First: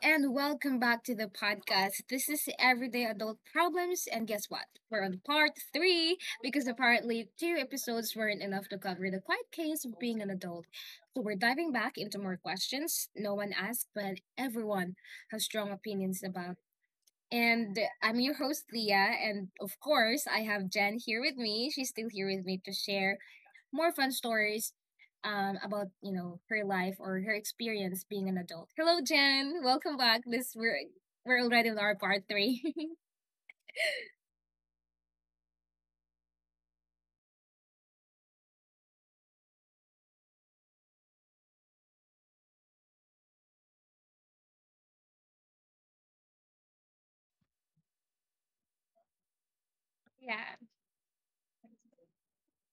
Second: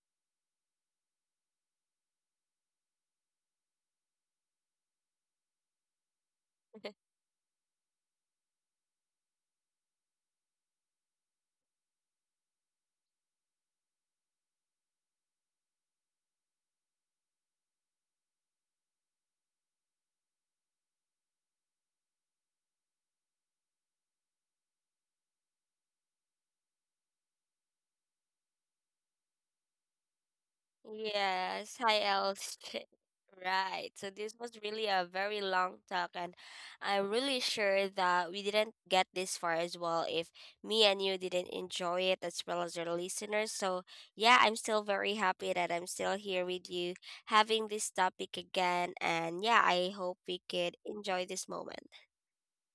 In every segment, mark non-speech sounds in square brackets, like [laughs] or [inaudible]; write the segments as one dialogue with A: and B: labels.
A: and welcome back to the podcast. This is Everyday Adult Problems, and guess what? We're on part three because apparently two episodes weren't enough to cover the quiet case of being an adult. So we're diving back into more questions no one asked, but everyone has strong opinions about. And I'm your host, Leah, and of course, I have Jen here with me. She's still here with me to share more fun stories about her life or her experience being an adult. Hello, Jen. Welcome back. This we're
B: Yes,
A: already on
B: hi
A: our part three.
B: LJ. [laughs]
A: [laughs]
B: Right. So this was really a very long talk and I'm really sure that we didn't get this far as well if me and you didn't enjoy it as well as your listeners. So yeah, I'm still very happy that I'm still here with you having this topic again and yeah, I hope we
A: Yeah.
B: could enjoy this moment.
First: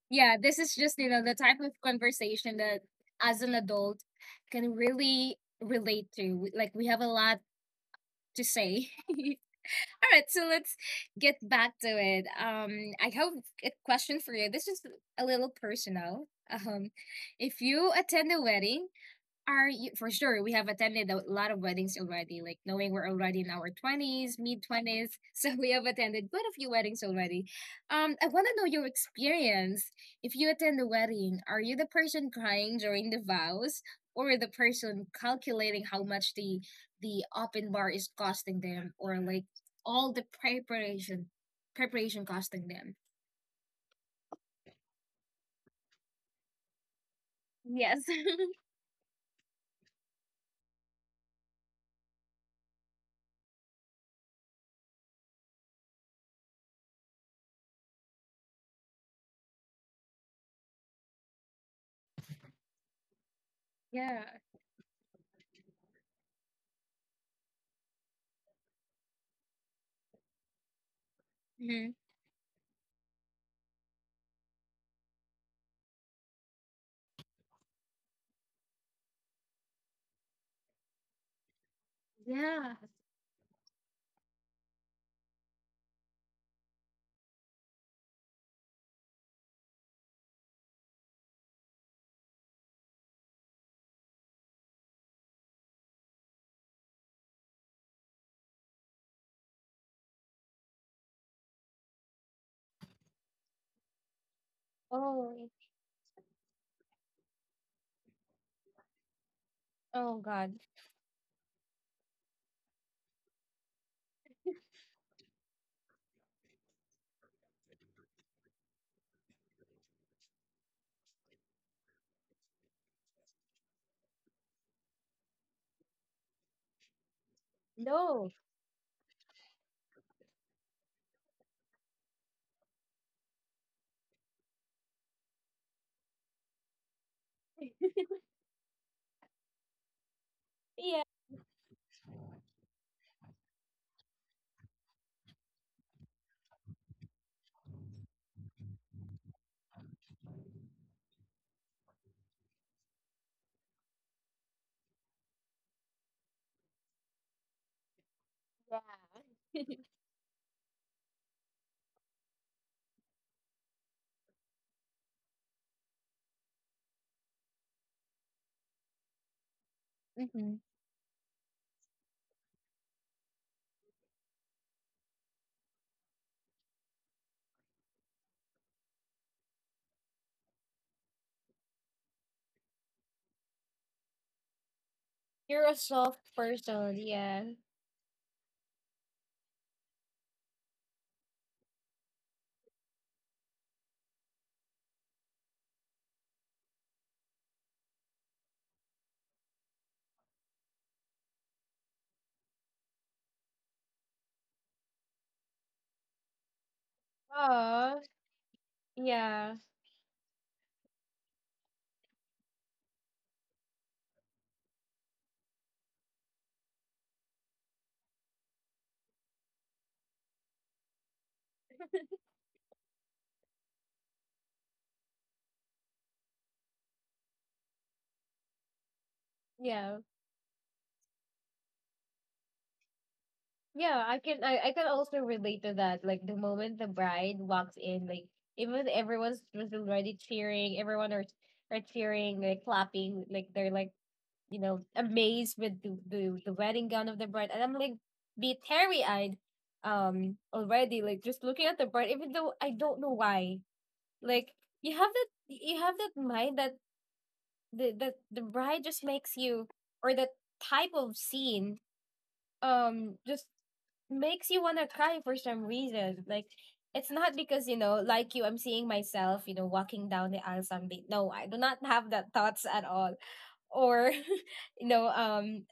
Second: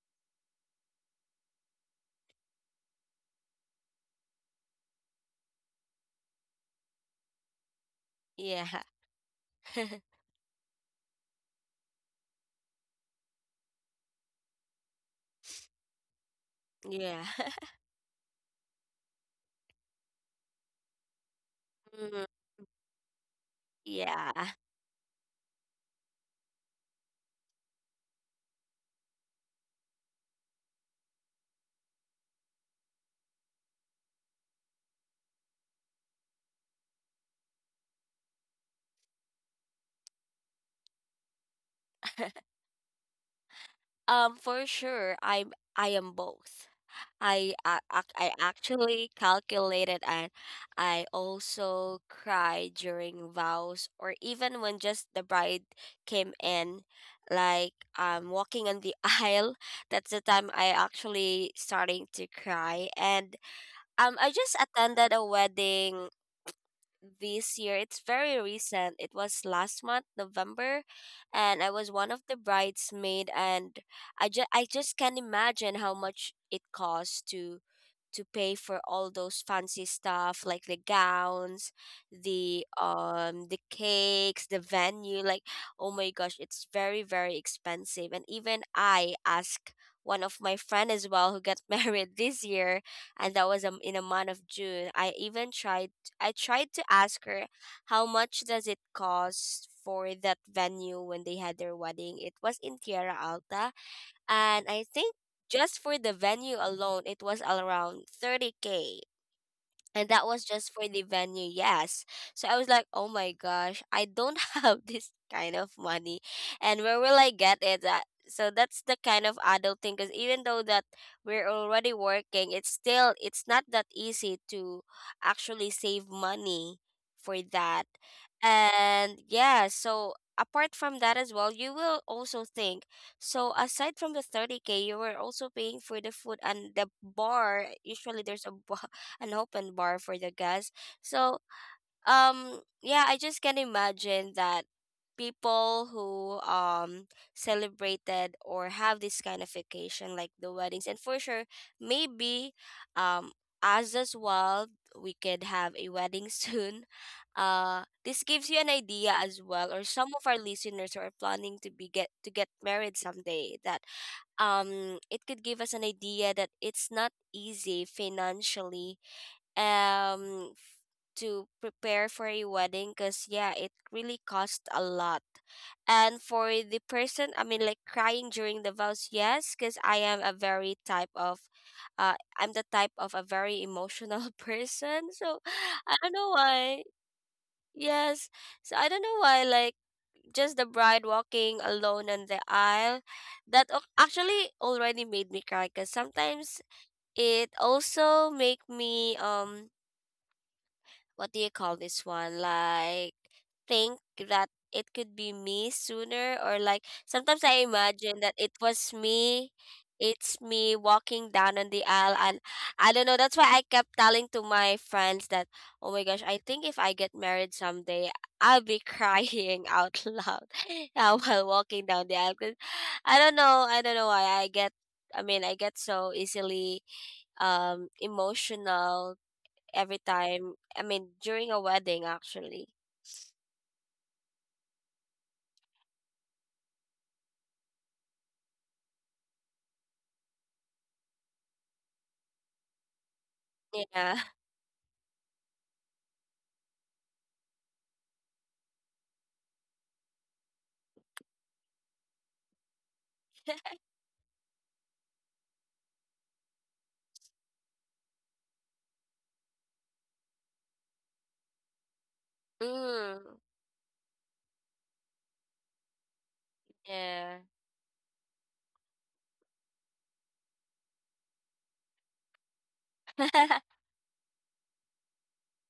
A: Yeah, this is just the type of conversation that as an adult can really relate to. Like we have a lot to
B: Yeah.
A: say. [laughs] All
B: [laughs]
A: right, so let's get back to it. I have a question for you. This is a little personal.
B: Yeah.
A: If
B: [laughs]
A: you attend a wedding, are you for sure? We have attended a lot of weddings
B: Mm.
A: already, like knowing we're already in our 20s,
B: Yeah.
A: mid 20s. [laughs] So we have attended quite a few weddings already. I want to know your experience. If you attend a wedding, are you the person crying during the vows, or the person calculating how much the open bar is costing them, or like all the preparation
B: [laughs]
A: costing them?
B: For sure, I am both.
A: Yes.
B: I
A: [laughs]
B: actually calculated, and I also cried during vows, or even when just the bride came in, like walking on the [laughs] aisle. That's the time I actually starting to cry. And
A: Yeah.
B: I just attended a wedding this year. It's very recent. It was last month, November, and I
A: Hmm.
B: was one of the bridesmaid. And I just can't imagine how much it costs to pay for all those fancy stuff like the gowns,
A: Yeah.
B: the cakes, the venue, like oh my gosh, it's very expensive. And even I asked one of my friend as well who got [laughs] married this year, and that was in a month of June. I tried to ask her how much does it cost for that venue when they had their wedding. It was in Tierra Alta, and I think
A: Oh, it-
B: just for the venue alone, it was around 30K. And
A: oh
B: that was
A: God.
B: just for the venue, yes. So I was like oh my gosh, I don't [laughs] have this kind of money, and where will I get it at? So that's the kind of adult thing, because even though that we're already working, it's still, it's not that easy to actually save money for that.
A: No.
B: And yeah, so apart from that as well, you will also think, so aside from the 30K, you were also paying for the food and the bar. Usually there's a an open bar for the guests. So yeah, I just can imagine that people who celebrated or have this kind of vacation like the weddings, and for sure maybe um us as well, we could have a wedding [laughs] soon. This gives you an idea as well, or some of our listeners who are planning to be get to get married someday, that it could give us an idea that it's not easy financially, um f- to prepare for a wedding, because yeah, it really costs a lot. And for the person, I mean, like crying during the vows, yes, because I am a very type of I'm the type of a very emotional [laughs] person. So
A: You're a
B: I don't
A: soft
B: know why,
A: person, yeah.
B: yes, so I don't know why, like just the bride walking alone on the aisle, that actually already made me cry, because sometimes it also make me what do you call this one? Like think that it could be me sooner, or like sometimes I
A: Oh,
B: imagine that it was me.
A: yeah,
B: It's me walking down on the aisle, and I don't know, that's why I kept telling to my friends that, oh my gosh, I think if I get married someday, I'll be crying [laughs] out loud, [laughs] while walking down the aisle. 'Cause I don't know why I get, I mean I get so easily emotional every
A: yeah,
B: time. I mean, during a wedding, actually.
A: yeah. I can, I can also relate to that. Like the moment the bride walks in, like even everyone's was already cheering. Everyone are cheering, like clapping, like they're like
B: Yeah.
A: amazed with the wedding gown of the bride, and I'm like be teary eyed, already like just looking at the bride, even though I don't know why.
B: [laughs]
A: Like you have that mind that the bride just makes you or the type of scene
B: Mm,
A: just makes you wanna cry for some reason. Like it's not
B: yeah.
A: because like you, I'm seeing myself, you know, walking down the aisle someday. No, I do not have that thoughts at all.
B: [laughs]
A: Or [laughs] you know,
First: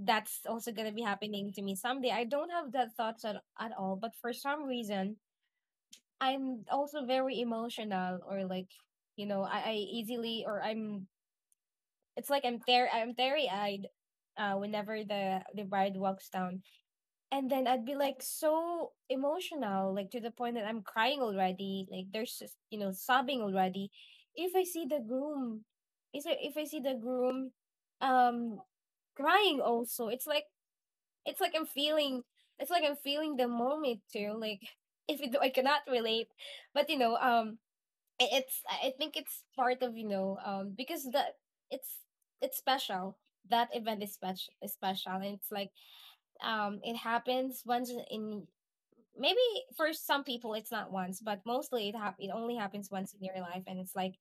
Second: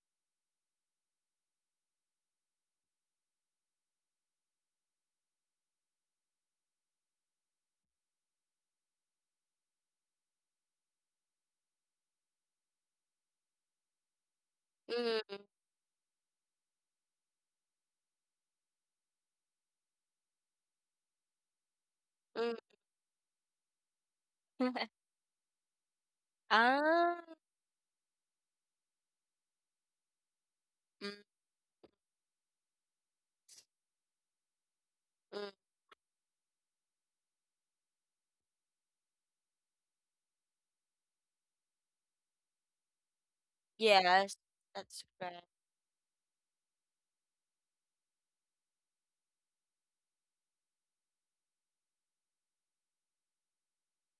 A: that's also gonna be happening to me someday. I don't have that thoughts at all. But for some reason, I'm also very emotional, or like you know, I easily or I'm it's like I'm there. I'm very eyed. Whenever the
B: Mm.
A: the bride walks down, and then I'd be like so emotional, like to the point that I'm crying already. Like there's just,
B: Mm.
A: you know sobbing already. If I see the
B: [laughs]
A: groom, if I see the
B: Ah,
A: groom, um, crying also.
B: mm.
A: It's like I'm feeling. It's like I'm feeling the moment too. Like [laughs] if it, I
B: Mm.
A: cannot relate, but you know it's I think it's part of you know because the it's it's special. That event is
B: Yes,
A: special, is
B: that's
A: special, and
B: right.
A: it's like it happens once in maybe, for some people it's not once, but mostly it it only happens once in your life, and it's like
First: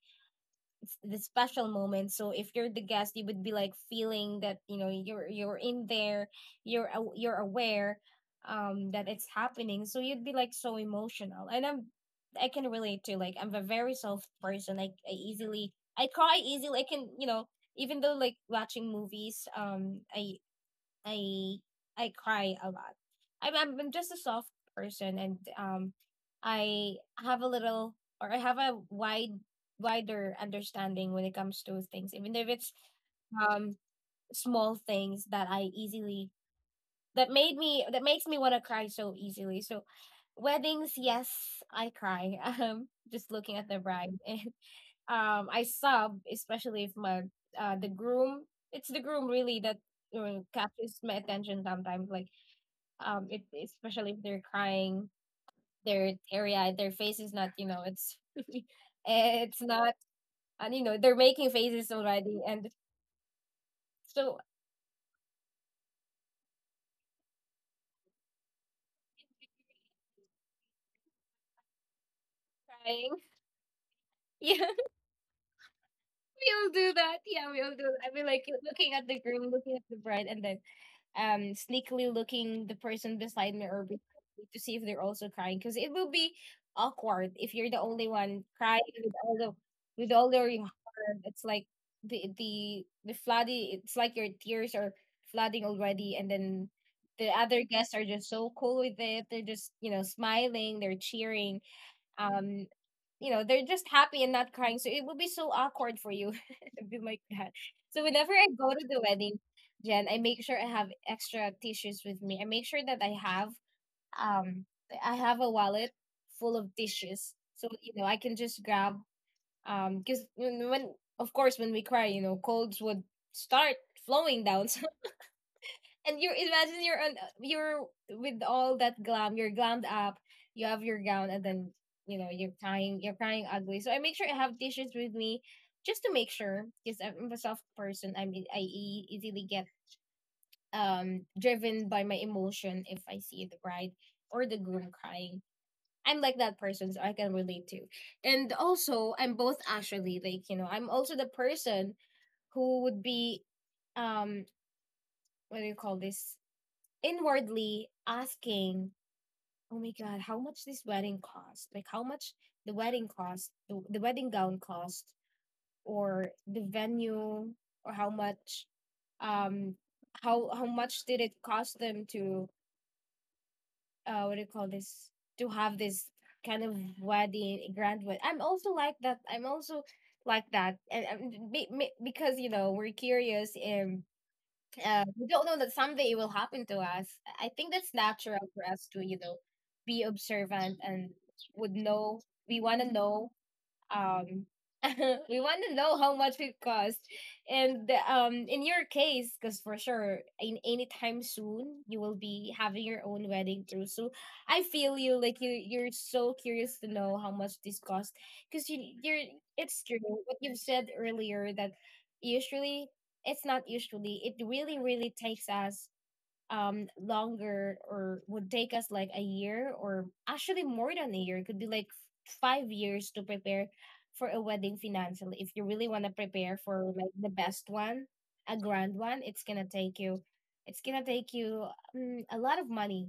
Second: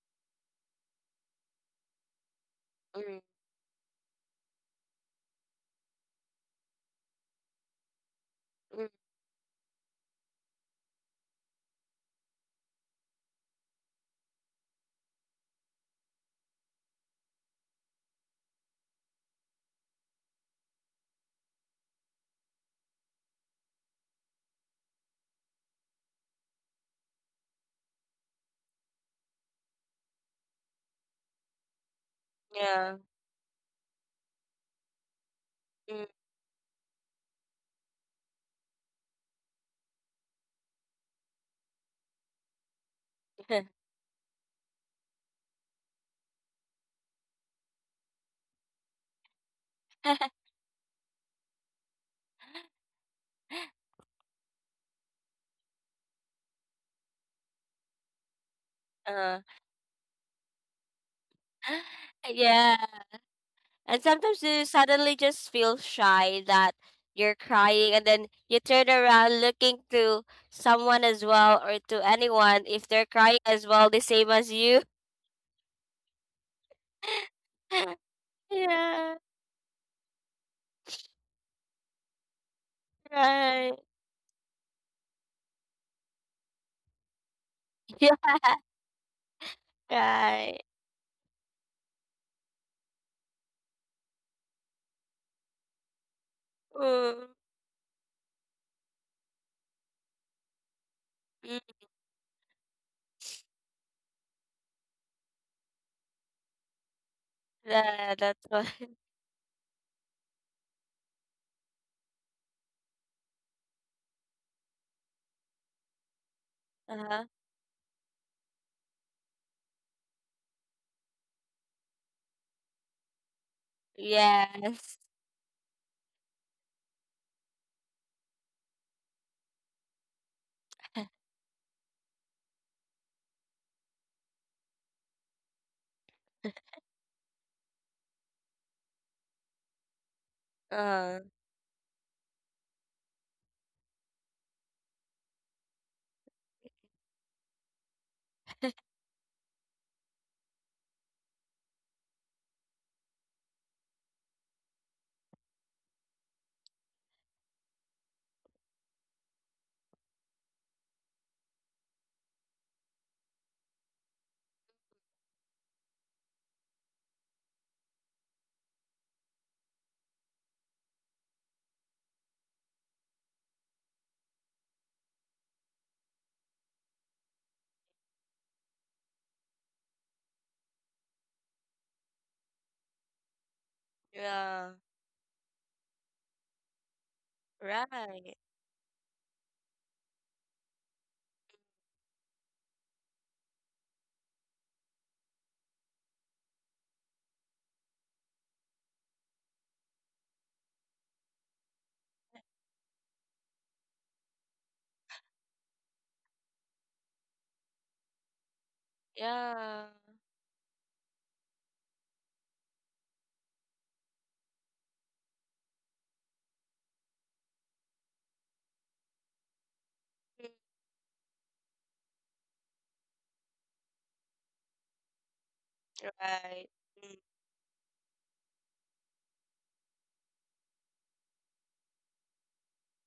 A: the special moment. So if you're the guest,
B: Mm.
A: you would be like feeling that you know you're in there. You're you're aware
B: Mm,
A: that it's happening, so you'd be like so emotional. And I'm I can relate to. Like I'm a very soft person. Like I easily I cry easily. I can you know even though like watching movies I I cry a lot. I'm just a soft person, and I have a little or I have a wide wider understanding when it comes to things, even if it's
B: yeah.
A: um small things that I
B: Mm.
A: easily that makes me want to cry so easily. So weddings, yes, I cry. [laughs] Just looking at the bride and especially if my the groom, it's the groom really that
B: [laughs]
A: catches my attention sometimes. Like it especially if they're crying, their area, their face is not, you know, it's [laughs]
B: uh,
A: it's
B: [gasps]
A: not, and you know, they're making faces
B: [laughs]
A: already and
B: yeah. And sometimes
A: so
B: you suddenly just feel shy that you're crying, and then you turn around looking to someone as well, or to anyone, if they're
A: crying. [laughs]
B: crying as well, the same as
A: Yeah,
B: you.
A: we all do that. Yeah, we all do.
B: [laughs]
A: I mean, like looking at
B: Yeah,
A: the groom, looking at the bride, and then sneakily looking the person beside me
B: right.
A: or behind me to see if they're also crying, because it will be awkward if you're the
B: [laughs]
A: only
B: Yeah,
A: one crying with all the with all your
B: right.
A: heart. It's like the flooding. It's like your tears are flooding already, and then the
B: Mm.
A: other guests are just so cool with it. They're just you know smiling, they're cheering,
B: Mm,
A: um you know they're just happy and not crying, so it would be so awkward for you. [laughs] It'd be like that. So
B: yeah,
A: whenever I
B: that's why.
A: go to
B: [laughs]
A: the wedding, Jen, I make sure I have extra tissues with me. I make sure that I have um I have a wallet full of
B: Uh-huh.
A: tissues, so you know I can just grab because when of course when we cry you know colds would start flowing down. [laughs]
B: Yes.
A: And you imagine you're with all that glam, you're glammed up, you have your gown, and then you know you're crying, you're crying ugly, so I make sure I have tissues with me, just to make sure, because I'm a soft person. I mean, I easily get
B: Uh,
A: driven by my emotion. If I see the bride or the groom crying, I'm like that person, so I can relate to. And also I'm both actually. Like you know I'm also the person who would be um what do you call this, inwardly asking, "Oh my god, how much this wedding cost? Like how much the wedding cost, the wedding gown cost, or the venue, or um, how much did it cost them to, what do you call this? To have this kind of wedding, grand wedding." I'm also like that. I'm also like that, and because you know we're curious, and
B: yeah,
A: we don't know that someday it will happen to us. I think that's natural
B: right.
A: for us to, you know, be observant and would know. We want to know um, [laughs] we want to know how much it cost. And in your case, because for sure, in anytime soon, you will be having your own wedding too. So I feel you. Like you're so curious to know how much this cost. Because you're, it's
B: Yeah,
A: true what you've said earlier that usually it's not usually it really really takes us longer, or would take us like a year or
B: mm,
A: actually more than a year. It could be like 5 years to prepare for a wedding financially, if you really want to prepare
B: right.
A: for like
B: Mm,
A: the best one, a grand one. It's gonna take you, it's gonna take you a lot of money,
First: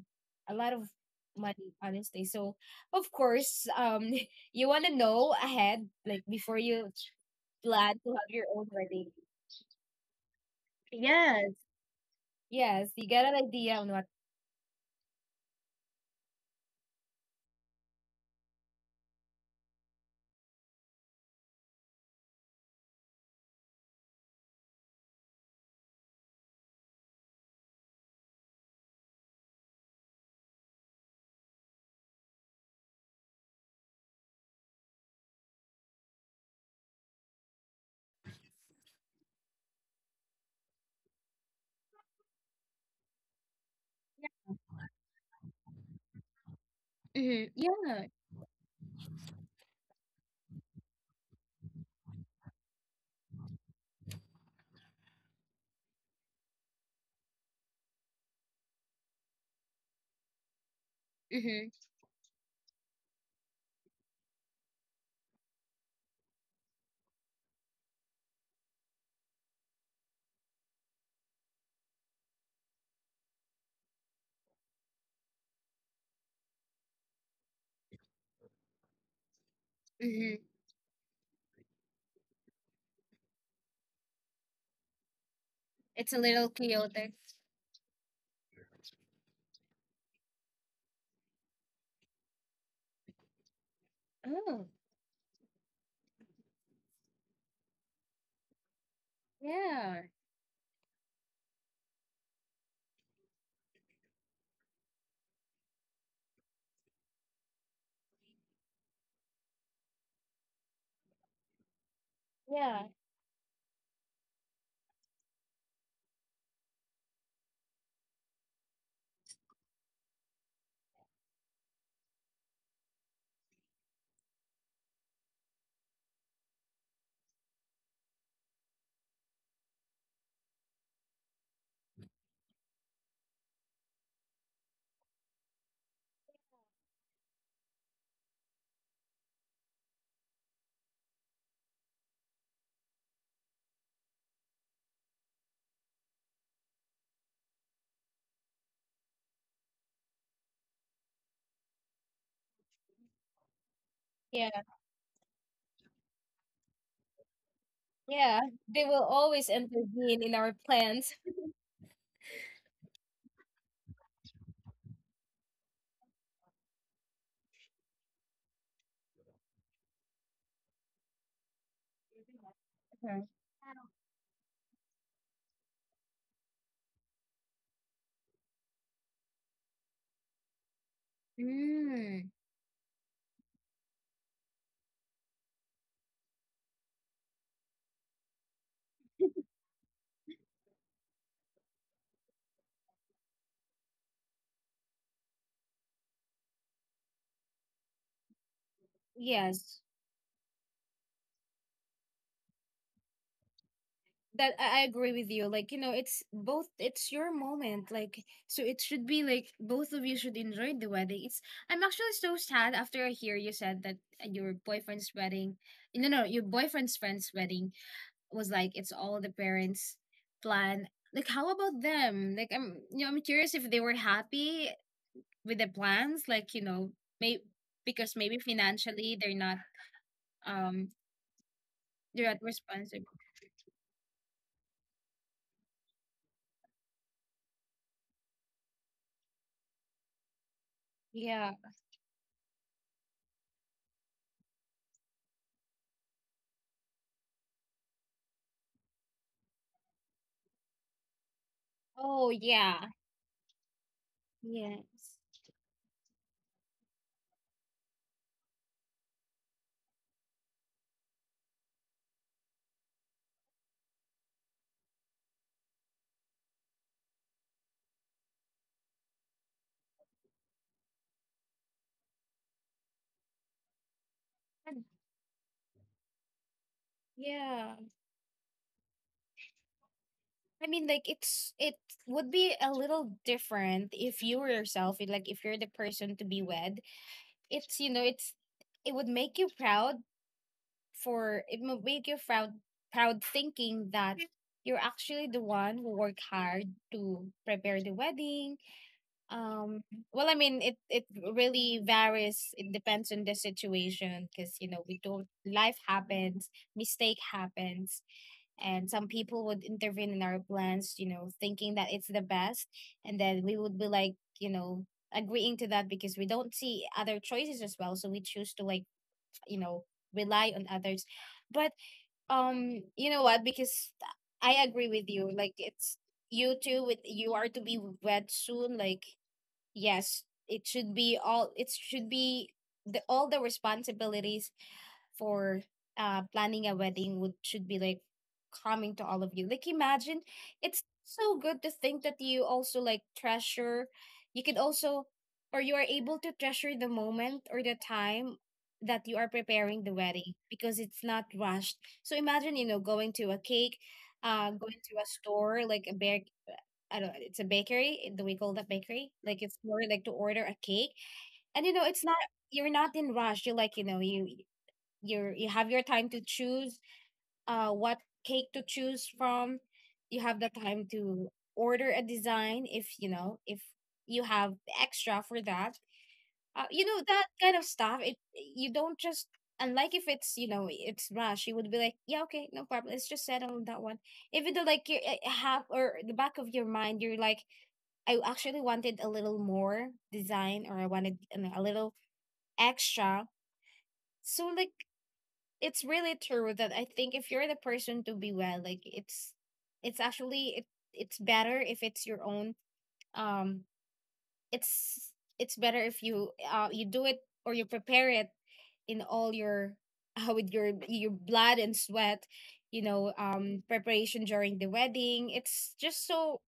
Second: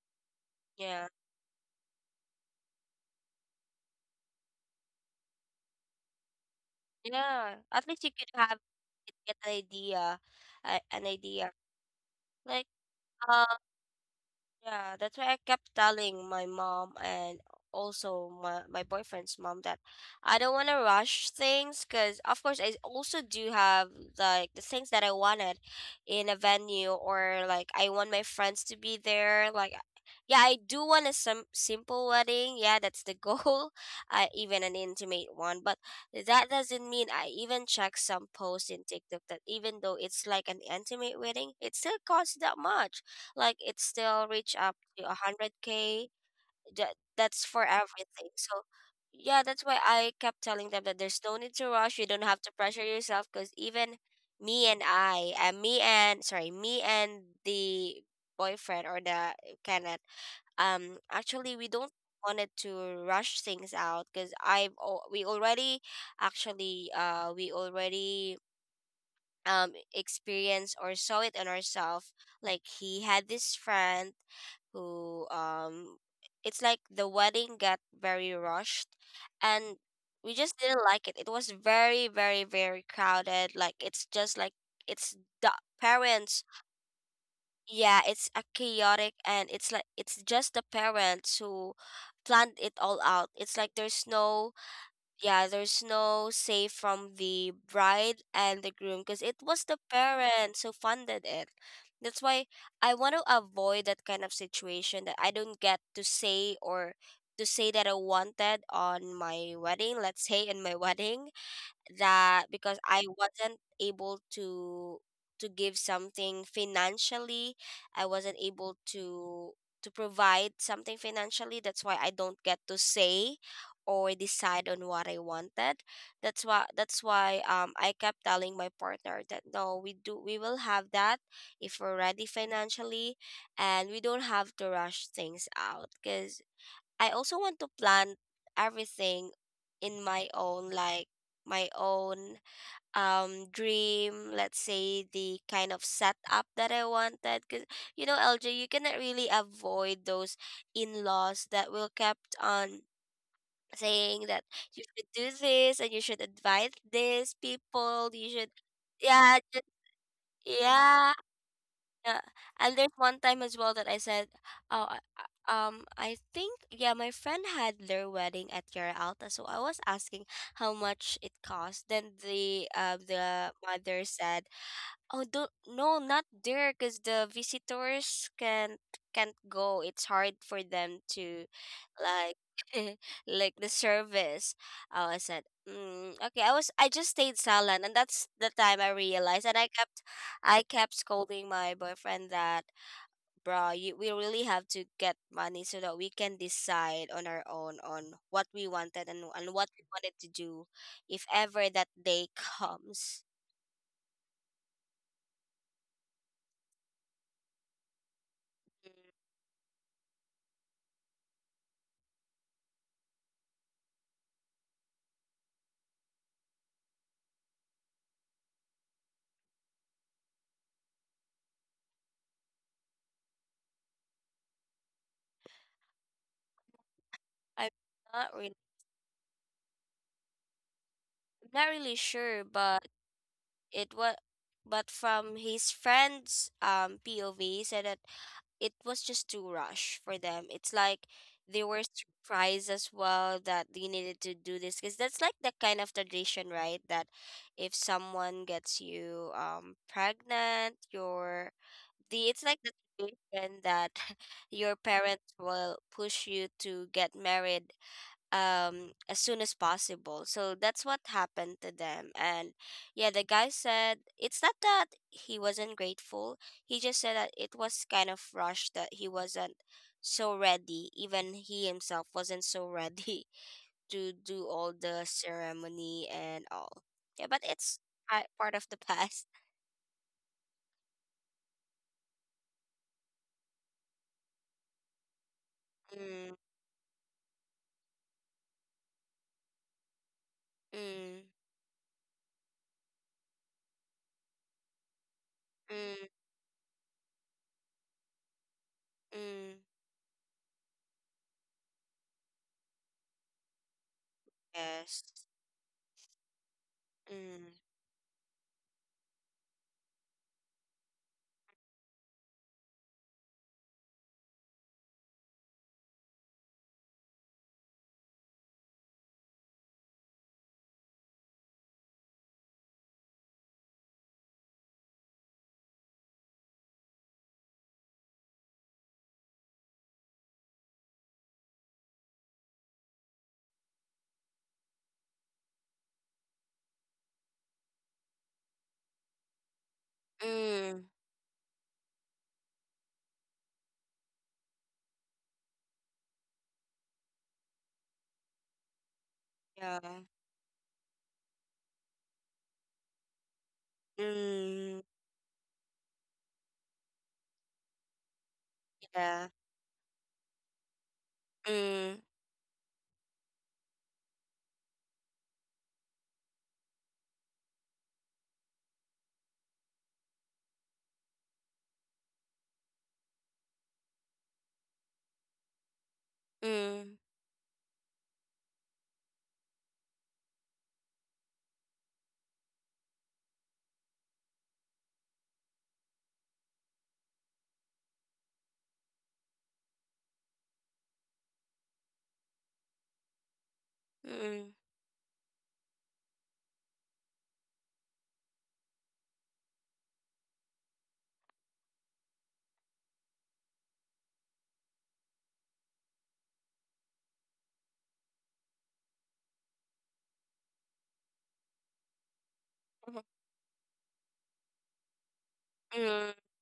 A: a lot of
B: yeah,
A: money honestly. So of course [laughs] you want to know ahead, like before you
B: yeah. At
A: plan
B: least you
A: to have
B: could
A: your
B: have
A: own wedding.
B: get an idea, an
A: Yes.
B: idea. Like,
A: Yes, you get an
B: uh,
A: idea on what.
B: yeah, that's why I kept telling my mom and also my boyfriend's mom that I don't want to rush things, because of course, I also do have like the things that I wanted in a venue, or like I want my friends to be there. Like yeah, I do want a simple wedding. Yeah, that's the goal. [laughs] Even an intimate one. But that doesn't mean, I even check some posts in TikTok that even though it's like an intimate wedding, it still costs that much, like it still reach up to 100K. That, that's
A: Mm-hmm.
B: for
A: Yeah.
B: everything. So yeah, that's why I kept telling them that there's no need to rush. You don't have to pressure yourself, because even me and I and me and sorry, me and the boyfriend, or the Kenneth, actually, we
A: Mhm.
B: don't wanted to rush things out, because we already actually, we already experience or saw it on herself. Like he had this friend who it's like the wedding got very rushed, and we
A: Mhm.
B: just didn't like it. It was very crowded. Like it's just like it's the
A: It's a
B: parents.
A: little chaotic.
B: Yeah, it's a chaotic, and it's like it's just the parents who planned it all out. It's like there's no,
A: Oh,
B: yeah, there's no say from the bride and the groom, because it was the
A: yeah.
B: parents who funded it. That's why I want to avoid that kind of situation, that I don't get to say, or to say that I wanted on my wedding, let's say in my [laughs] wedding, that because
A: Yeah.
B: I wasn't able to give something financially, I wasn't able to provide something financially. That's why I don't get to say or decide on what I wanted. That's why I kept telling my partner that no, we will have that if we're ready financially, and we don't have to rush things out, because I also want to plant everything in my own, like my own dream, let's say the kind of setup that I wanted, because you know LJ, you cannot really avoid those in-laws that will kept on saying that
A: Yeah,
B: you should do this, and you should advise this people, you
A: yeah.
B: should,
A: They will
B: yeah
A: always intervene in our plans.
B: yeah yeah. And there's one time as well that I said, "Oh, I think yeah, my friend had their wedding at Yara Alta, so I was asking how much it cost." Then
A: Uh.
B: the mother said, oh, do not, no, not there, because the visitors can't go. It's hard for them to,
A: Mm.
B: like, [laughs] like the service. Oh, I said, mm, okay. I just stayed silent, and that's the time I realized, and I kept scolding my boyfriend that, bro, you, we really have to get money, so that we can decide on our own on what we wanted, and what
A: Yes,
B: we wanted to do, if ever that day [laughs] comes.
A: that I agree with you. Like, you know, it's both, it's your moment. Like, so it should be like both of you should enjoy the wedding. It's, I'm actually so sad after I hear you said that your boyfriend's wedding, no, no, your boyfriend's friend's wedding, was like it's all the parents' plan. Like how about them? Like I'm you know, I'm curious if they were happy with the plans, like, you know, may
B: I'm
A: because
B: not
A: maybe financially um
B: I'm not really
A: they're not
B: sure, but
A: responsible.
B: it was, but from his friend's POV, he said that it was just too rush for them. It's like
A: Yeah.
B: they were surprised as well that they needed to do this, because that's like the kind of tradition, right? That if someone gets you pregnant, your the
A: Oh
B: it's like the
A: yeah.
B: tradition that [laughs] your
A: Yes.
B: parents will push you to get married as soon as possible. So that's what happened to them. And yeah, the guy said it's not that he wasn't grateful, he just said that it was kind of rushed, that he wasn't so ready, even he himself wasn't so ready [laughs] to do all
A: And-
B: the ceremony and all. Yeah, but
A: Yeah.
B: it's part of the past.
A: I mean like it's it would be a little different if you were yourself, like if you're the person to
B: Mm.
A: be wed. It's you know, it's it would make you proud,
B: Mm.
A: for it will make you proud, proud thinking that you're actually the one who worked
B: Mm.
A: hard to prepare the wedding.
B: Mm.
A: um well I mean it it really varies. It depends on the situation, because you know we
B: Yes.
A: don't life happens, mistake
B: Mm.
A: happens, and some people would intervene in our plans, you know thinking that it's the best, and then we would be like you know agreeing to that because we don't see other choices as well, so we choose to like you know rely on others. But you know what, because I agree with you. Like it's you too, with you are to be wed soon, like yes, it should be all it should be the all the responsibilities for planning a wedding would should be like coming to all of you. Like imagine, it's
B: Mm,
A: so good to think that you also like treasure. You could also, or you are able to treasure the moment or the time that you are
B: yeah.
A: preparing the wedding because it's not rushed. So imagine, going to a cake, going
B: Mm,
A: to a store like a bake. I don't. It's a bakery. Do we call that bakery?
B: yeah.
A: Like it's more like to order a cake, and
B: Mm.
A: it's not. You're not in rush. You're like you have your time to choose what cake to choose from. You have the time to order a design if if you have extra for that.
B: Mm.
A: That kind of stuff, it, you don't just, unlike if it's, it's rush, you would be like, yeah, okay, no problem, let's just settle on that one, even though like you have, or the back of your mind you're like, I actually wanted a little more design, or I wanted, a little extra. So
B: Mm,
A: like, it's really true that I think if you're the person to be well, like it's actually it's better if it's your own. um it's better if you you do it or you prepare it in all your [laughs] with your blood and sweat,
B: mhm.
A: preparation during the wedding. It's just
B: Mm,
A: so,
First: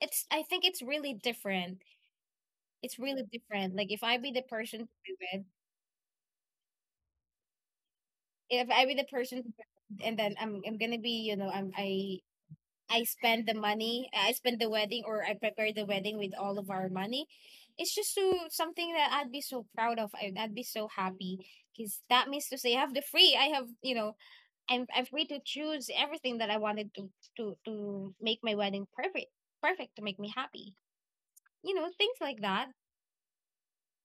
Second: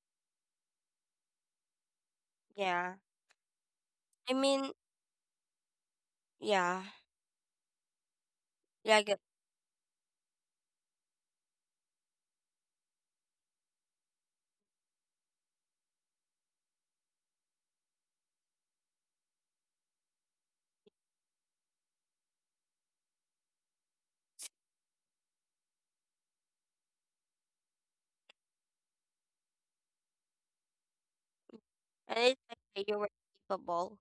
A: it's, I think it's really different.
B: yeah.
A: It's really different. Like if I be
B: I
A: the
B: mean,
A: person to be with,
B: yeah,
A: if I be
B: yeah. I
A: the
B: get,
A: person to be with, and then I'm gonna be, I spend the money, I spend the wedding, or I prepare the wedding with all of our money. It's just so something that I'd be so proud of. I'd be so happy because that means to say I have the free. I have, I'm free to choose everything that I wanted to to make my wedding perfect, perfect to make me happy. You know, things
B: and
A: like
B: it's like
A: that.
B: that you were capable.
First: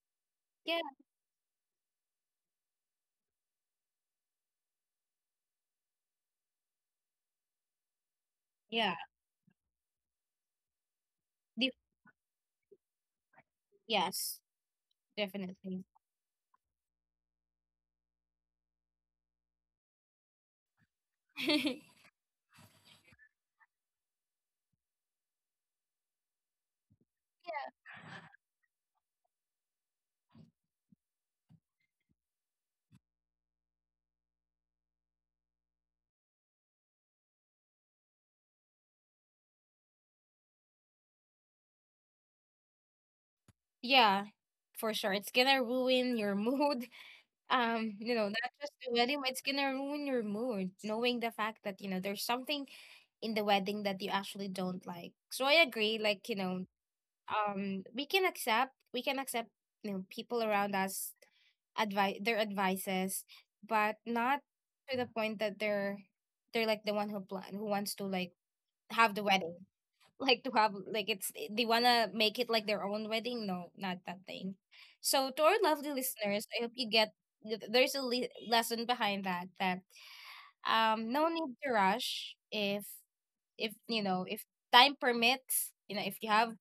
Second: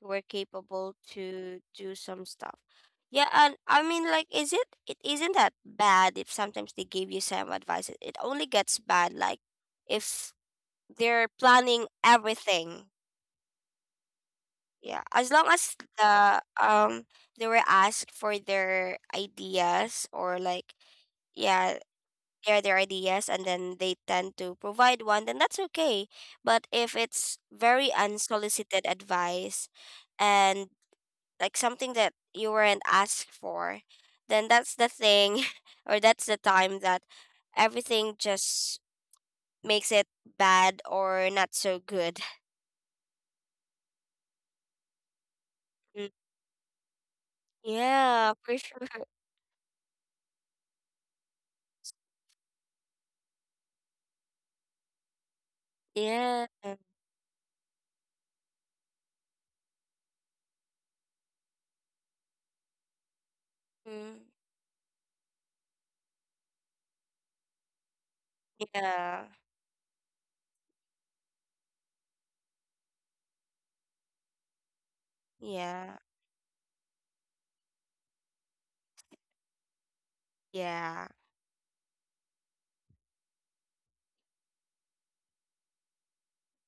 B: You were
A: Yeah,
B: capable to do some stuff. Yeah, and I mean, like, is it? It isn't that bad if sometimes they give you some advice. It only gets
A: yeah,
B: bad like if they're
A: def-
B: planning everything.
A: yes,
B: Yeah, as long as
A: definitely.
B: the they were asked for their ideas, or like yeah
A: [laughs]
B: share their ideas, and then they tend to provide one, then that's okay. But if it's very unsolicited advice, and like something that you weren't asked for, then that's the thing, [laughs] or that's the time that everything just makes it bad or not so good.
A: Yeah, for sure. It's gonna
B: Mm.
A: ruin your [laughs] mood.
B: Yeah,
A: Not
B: for
A: just the
B: sure.
A: wedding, but it's gonna ruin your mood, knowing the fact that, there's something in the wedding that you actually don't like. So I agree, like,
B: Yeah.
A: we can accept, people around us advice, their advices, but
B: Mm.
A: not to the point that they're like the one who plan, who wants to like have the
B: Yeah.
A: wedding, like to have like, it's, eh, they wanna make it like their own wedding. No, not that thing. So to our
B: Yeah.
A: lovely listeners, I hope you get there's a lesson behind that, that
B: Yeah.
A: no need to rush if if time permits, if you have,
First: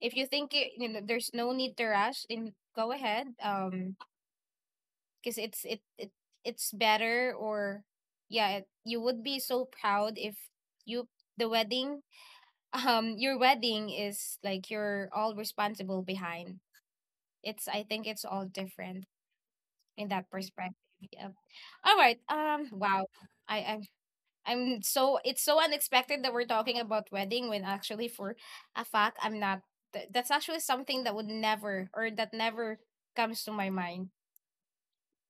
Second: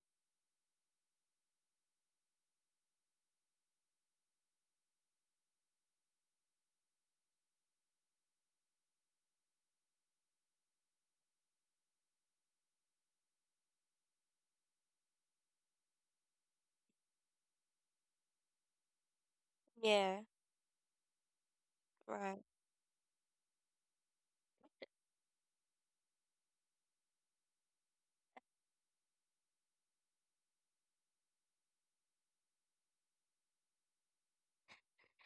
A: if you think it, there's no need to rush, then go ahead. Because it, it's better, or yeah, it, you would be so proud if you, the wedding, your wedding is like you're all responsible behind. It's, I think it's all different in
B: Yeah.
A: that perspective. Yeah. All right.
B: Right.
A: Wow, i i'm I'm so, it's so unexpected that we're talking about wedding when actually for a fact I'm not, that's actually something that would never, or that never comes to my mind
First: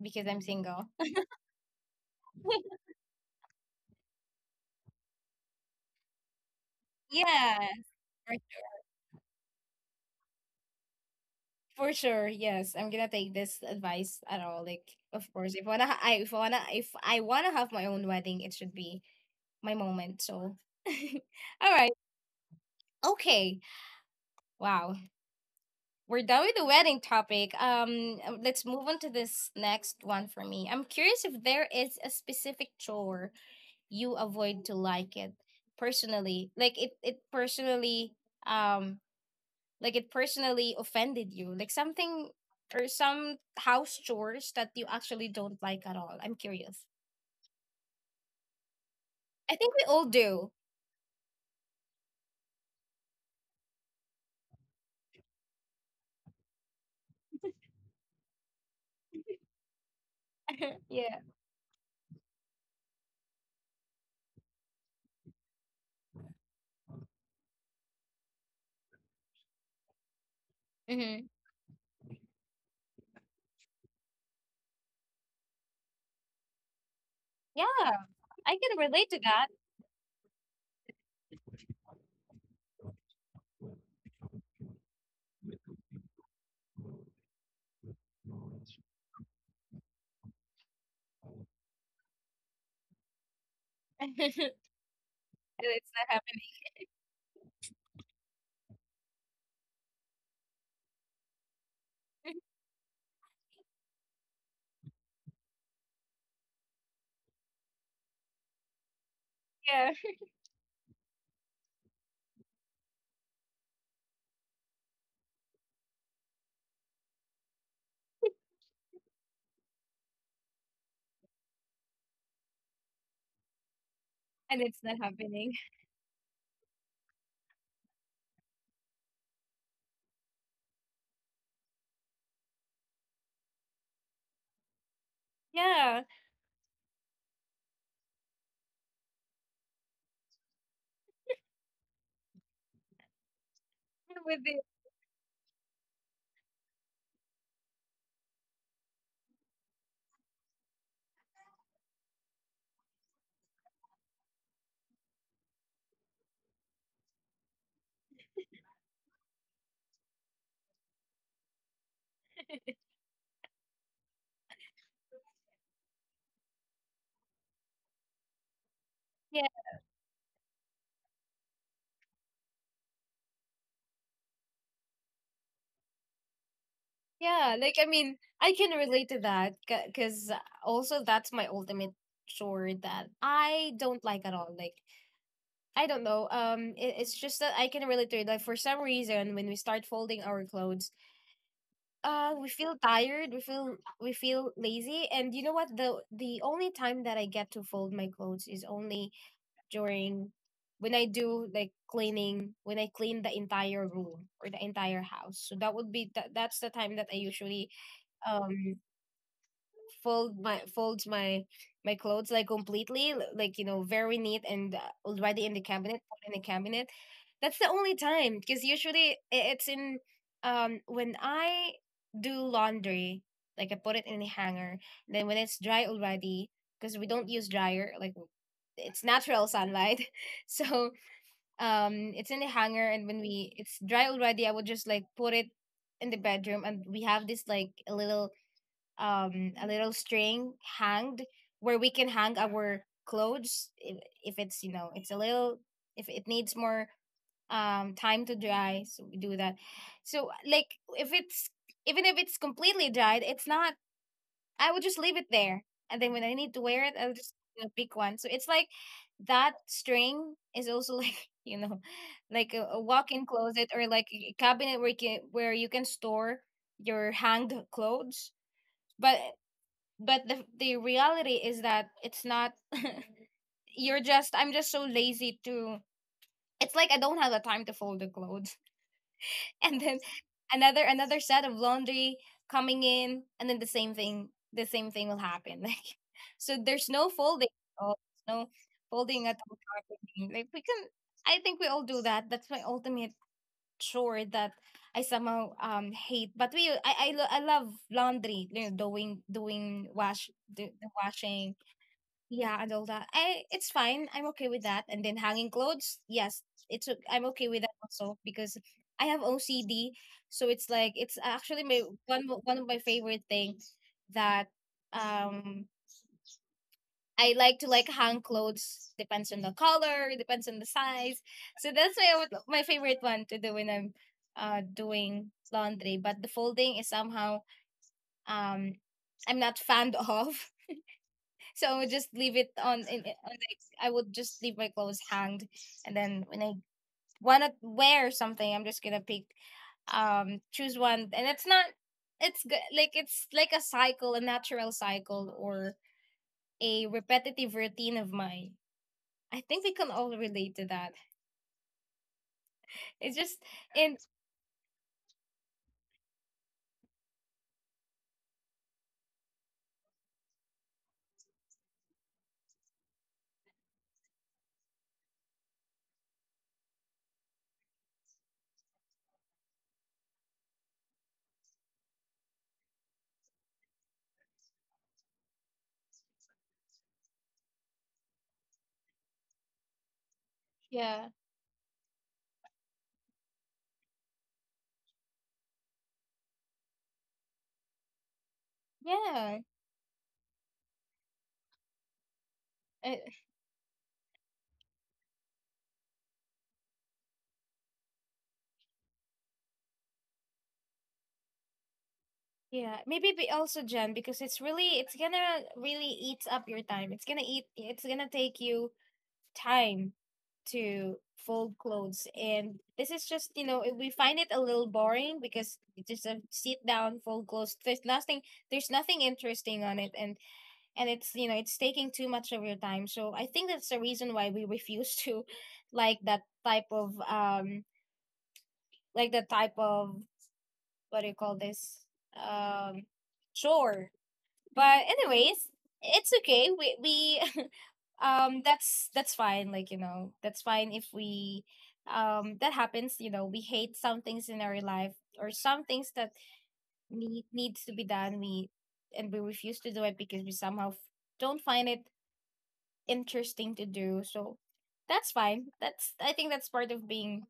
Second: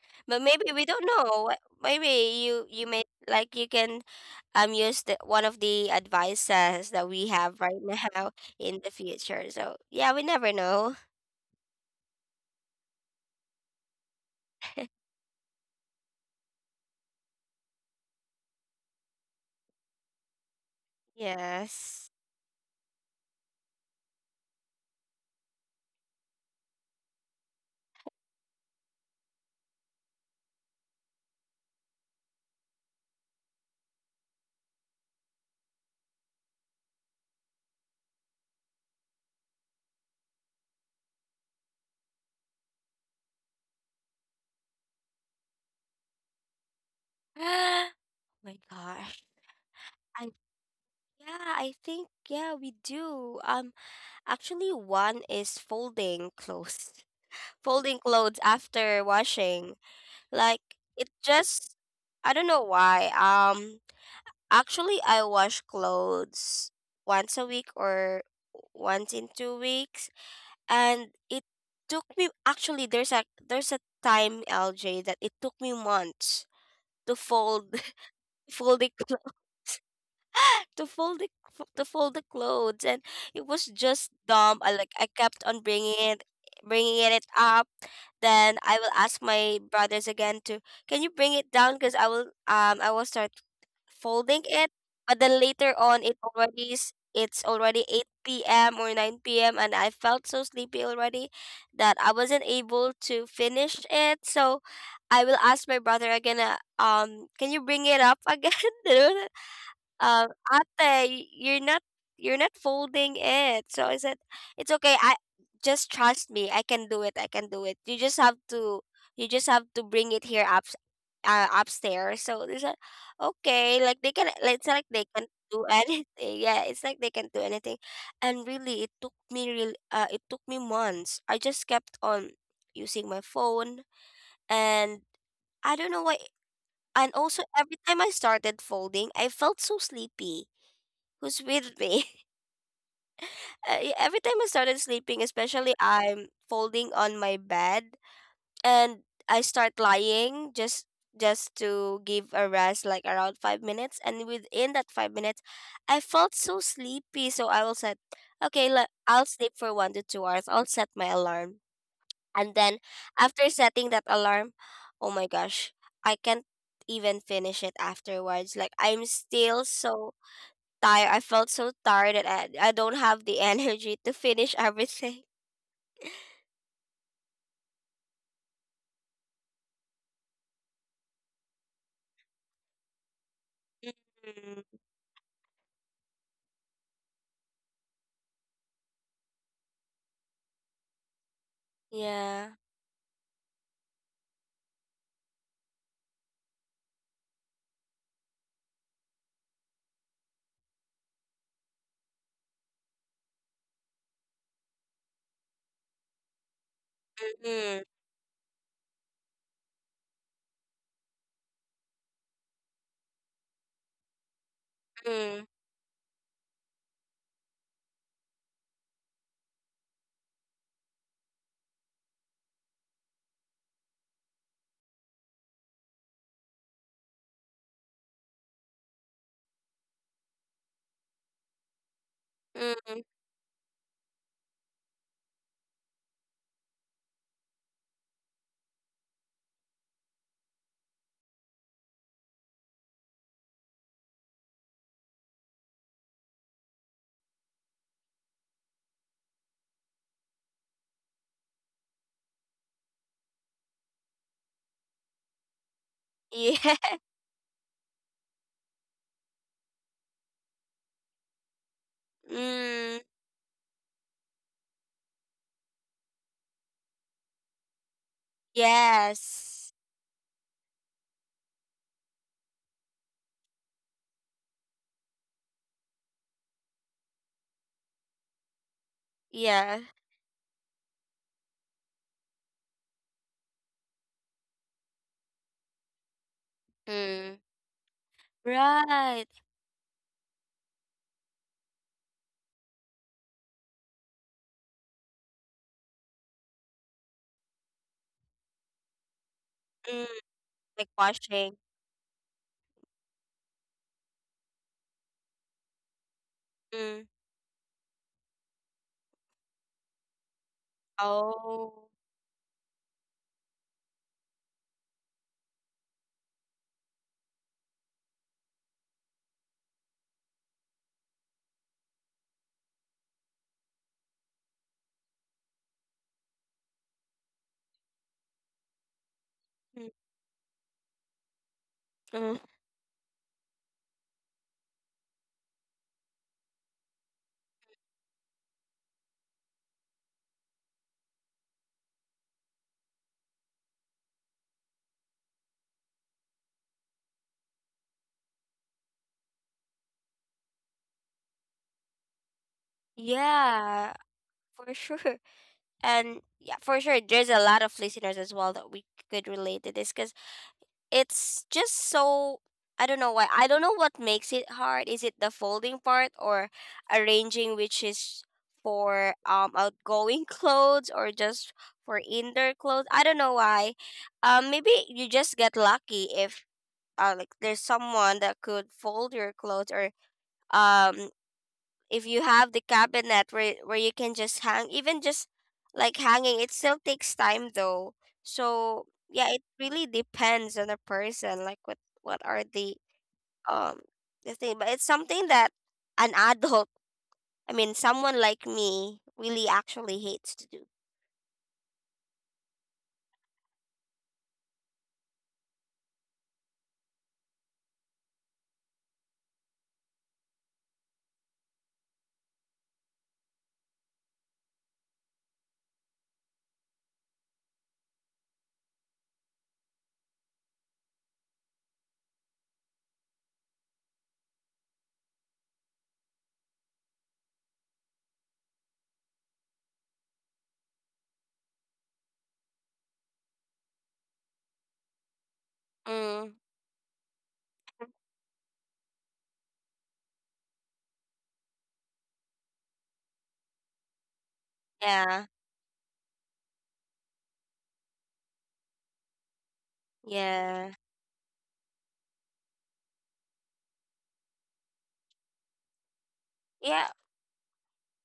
A: because I'm
B: But maybe we
A: single.
B: don't know. Maybe
A: [laughs]
B: you may like, you can use the one of the advices that we have
A: Yeah.
B: right now [laughs] in the future. So yeah, we never know.
A: For sure, yes. I'm gonna take this advice at all. Like, of course, if wanna, I, if wanna, if I wanna have my own wedding, it should be my moment. So, [laughs] all right,
B: Yes.
A: okay, wow, we're done with the wedding topic. Let's move on to this next one for me. I'm curious if there is a specific chore you avoid to like it personally. Like it personally, um, like it personally offended you, like something, or some house chores that you actually don't like at all. I'm curious.
B: [gasps] Oh my gosh.
A: I think we all
B: I,
A: do.
B: yeah, I think yeah we do. Actually, one is folding clothes, [laughs] folding clothes after washing. Like it
A: Yeah.
B: just, I don't know why. Actually, I wash clothes once a week or once in 2 weeks, and
A: Hmm.
B: it took me. Actually, there's a time, LJ, that it took me months to fold
A: Yeah,
B: [laughs]
A: I
B: fold
A: can
B: the
A: relate to
B: cl-
A: that.
B: [laughs] to fold the to fold the clothes, and it was just dumb. I kept on bringing it up. Then I will ask my brothers again to, can you bring it down because I will start
A: [laughs] And
B: folding it. But then later
A: it's
B: on
A: not happening.
B: it's already 8 p.m or 9 p.m, and I felt so sleepy already that I wasn't able to finish it. So I will ask my brother again, can you bring it up again? [laughs] You know,
A: Yeah,
B: uh, "Ate, you're not folding it." So I said, "It's okay. I Just trust me. I can do it. I can do it. You just have to you just have to bring it here up upstairs." So they said, "Okay."
A: and
B: It's
A: it's
B: not like
A: not
B: they can
A: happening.
B: do [laughs] anything. Yeah, it's like they can do anything. And really, it took me real. It took me months. I just kept on using my phone, and I don't know
A: Yeah.
B: why. And also, every time I started folding, I felt so sleepy. Who's with me? [laughs] Yeah,
A: And
B: every time
A: with
B: I
A: the,
B: started sleeping, especially I'm folding on my bed, and I start lying just to give a rest like around 5 minutes, and within that 5 minutes I felt so sleepy. So I will set, okay, I'll sleep for 1 to 2 hours. I'll set my alarm. And then after setting that alarm, oh my gosh, I can't even finish it afterwards. Like I'm
A: yeah.
B: still so tired. I felt so tired that I don't have the [laughs] energy to finish everything.
A: Yeah, like I mean, I can relate to that because also that's my ultimate chore that I don't like at all.
B: Mm,
A: Like I don't know. It's just that I can relate to it. Like for some reason, when we start folding our clothes, we
B: yeah.
A: feel tired. We feel, we feel lazy. And you know what? The only time that I get to fold my clothes is only during when I do like cleaning. When I clean the entire room or the entire house. So that would be that. That's the time
B: Mm,
A: that I usually um fold my, folds my my clothes like completely, like very neat and
B: mm,
A: already in the cabinet, put in the cabinet. That's the only time because usually, it's in, when I do laundry, like I put it in the hanger, then when it's dry already, because we don't use dryer, like it's natural sunlight. [laughs] So it's in the
B: mm,
A: hanger and when we, it's dry already, I would just like put it in the bedroom, and we have this like a little string hanged where we can hang our clothes if it's it's a little, if it needs more time to dry, so we do that. So like if it's, even if it's completely dried, it's not, I would just leave it there, and then when I need
B: yeah.
A: to
B: [laughs]
A: wear it, I'll just pick one. So it's like that string is also like [laughs] like
B: Mm,
A: a walk-in closet or like a cabinet where you can, where you can store your hanged clothes. But
B: yes.
A: the reality is that it's not. [laughs] You're just, I'm just so lazy to, it's like I don't have the time to fold the clothes. [laughs]
B: Yeah.
A: And then another, another set of laundry coming in, and then the same thing, the same thing will happen. [laughs] Like, so there's no
B: Mm,
A: folding at all. There's no
B: right.
A: folding at all happening. Like we can, I think we all do that. That's my ultimate chore that I somehow hate. But we, I love laundry, doing, doing
B: Mm,
A: wash,
B: like
A: the
B: washing.
A: washing, yeah, and all that. I It's fine. I'm okay with that. And then hanging clothes, yes,
B: Mm,
A: I'm okay with that also because I have OCD, so it's like it's actually my
B: oh.
A: one, one of my favorite thing that um I like to like hang clothes. Depends on the color, depends on the size. So that's my my favorite one to do when I'm doing laundry. But the folding is somehow um I'm not
B: Mm,
A: fond [laughs] of. So I would
B: mm,
A: just leave it on. Like, I would just leave my clothes hanged, and then when I wanna wear something, I'm just gonna pick, choose one, and it's not. It's good. Like it's like a cycle, a natural cycle, or a repetitive routine of mine. I think we can all relate to that. It's
B: yeah,
A: just, and
B: for sure. And yeah, for sure, there's a lot of listeners as well that we could relate to this because it's just so, I don't know why. I don't know what makes it hard. Is it the folding part or arranging, which is for outgoing [laughs] clothes or just for indoor clothes? I don't know why. Um, maybe you just get lucky if like there's someone that could fold your clothes, or um,
A: yeah.
B: if you have the cabinet where you can just hang. Even just like hanging it still takes time though. So yeah, it really
A: Yeah.
B: depends on the person, like what are the
A: Uh,
B: um, the thing. But it's something that an adult, I mean someone like me, really actually hates to do.
A: yeah, maybe be also Jen because it's really, it's gonna really eats up your time. It's gonna eat. It's gonna take you time to fold clothes, and this is just, we find it a little boring because it's just a sit down, fold clothes, there's nothing, there's nothing interesting on it, and it's, it's taking too much of your time. So I think that's the reason why we [laughs] refuse to like that type of like the type of, what do you call this, um chore. But anyways,
B: Mm,
A: it's okay, we [laughs] that's fine. Like that's fine if we that happens. We hate some things in
B: yeah.
A: our life, or some things that need, needs to be done, we, and we refuse to do it
B: Yeah,
A: because we somehow, don't find it interesting to do. So that's fine. That's, I
B: yeah.
A: think that's part of being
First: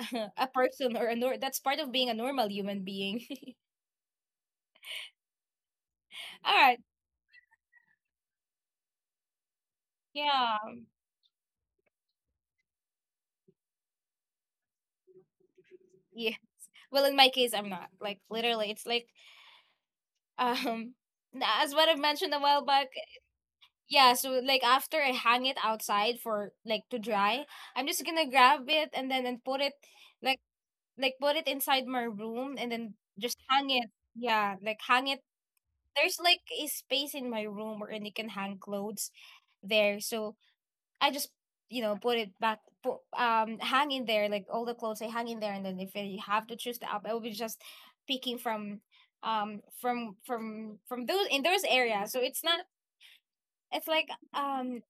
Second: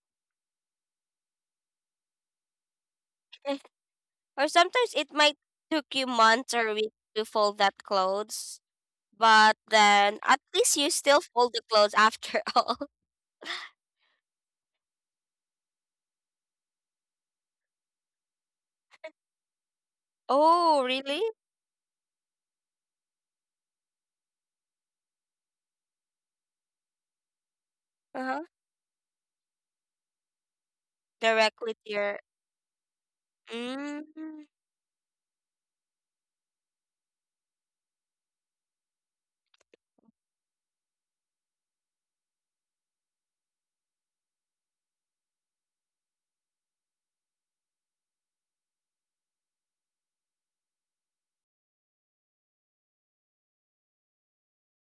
A: [laughs] a person, or a that's part of being a normal human being.
B: [laughs] Eh, or sometimes it might took you months
A: [laughs] All
B: or
A: right.
B: weeks to fold that clothes, but then at least
A: Yeah.
B: you still fold the clothes after. [laughs] all
A: Yeah, well in my case I'm not like, literally it's like
B: Oh,
A: um
B: really?
A: [laughs] as what I've mentioned a while back. Yeah, so like after I hang it outside for like to dry, I'm just
B: Uh-huh.
A: gonna grab it and then and put it like like put it
B: Directly to
A: inside my
B: your,
A: room and then just hang it.
B: mm, mm,
A: Yeah, like hang it. There's like a space in my room where you can hang clothes there. So I just put it back, hang in there, like all the clothes I hang in there, and then if I have to choose the app, I will be just picking from from those in those areas. So, it's not it's like um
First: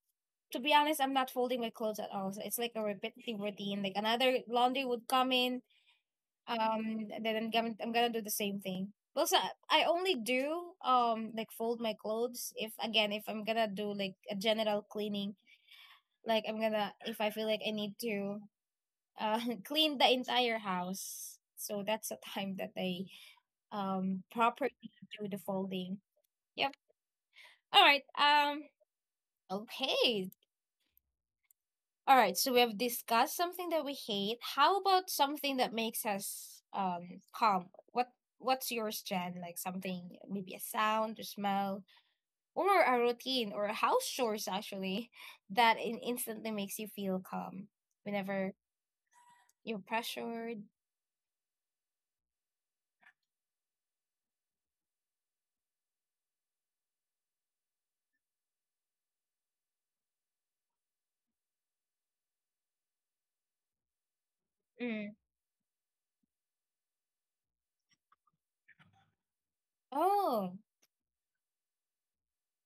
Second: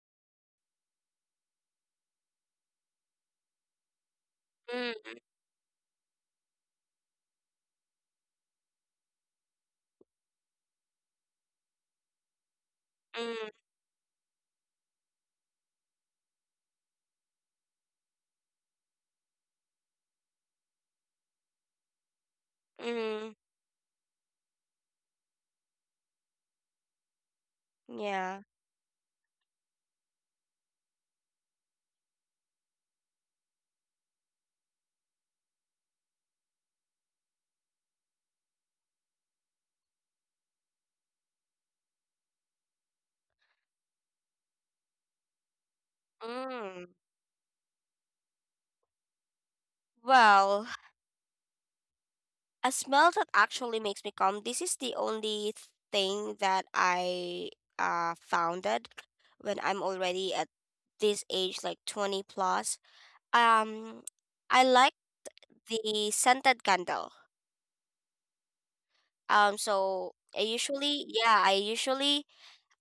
A: to be honest, I'm not folding my clothes at all. So it's like a repetitive routine. Like another laundry would come in, and then I'm gonna do the same thing. Well, so I only do like fold my clothes, if again, if I'm
B: mm,
A: gonna do like a general cleaning, like I'm gonna, if I feel like I need to uh [laughs] clean the entire house. So that's the
B: mm,
A: time that I properly do the folding. Yep.
B: yeah.
A: All right. Okay. All right, so we have discussed something that we hate. How about something that makes us calm? What's yours, Jen? Like something, maybe a sound, a smell, or a routine, or a house chores actually, [laughs] that
B: Mm.
A: instantly makes you feel calm whenever you're
B: Well,
A: pressured.
B: a smell that actually makes me calm. This is the only thing that I founded when I'm already at this age, like 20 plus. Um, I like
A: Mm.
B: the scented candle. So I
A: Oh.
B: usually, yeah, I usually,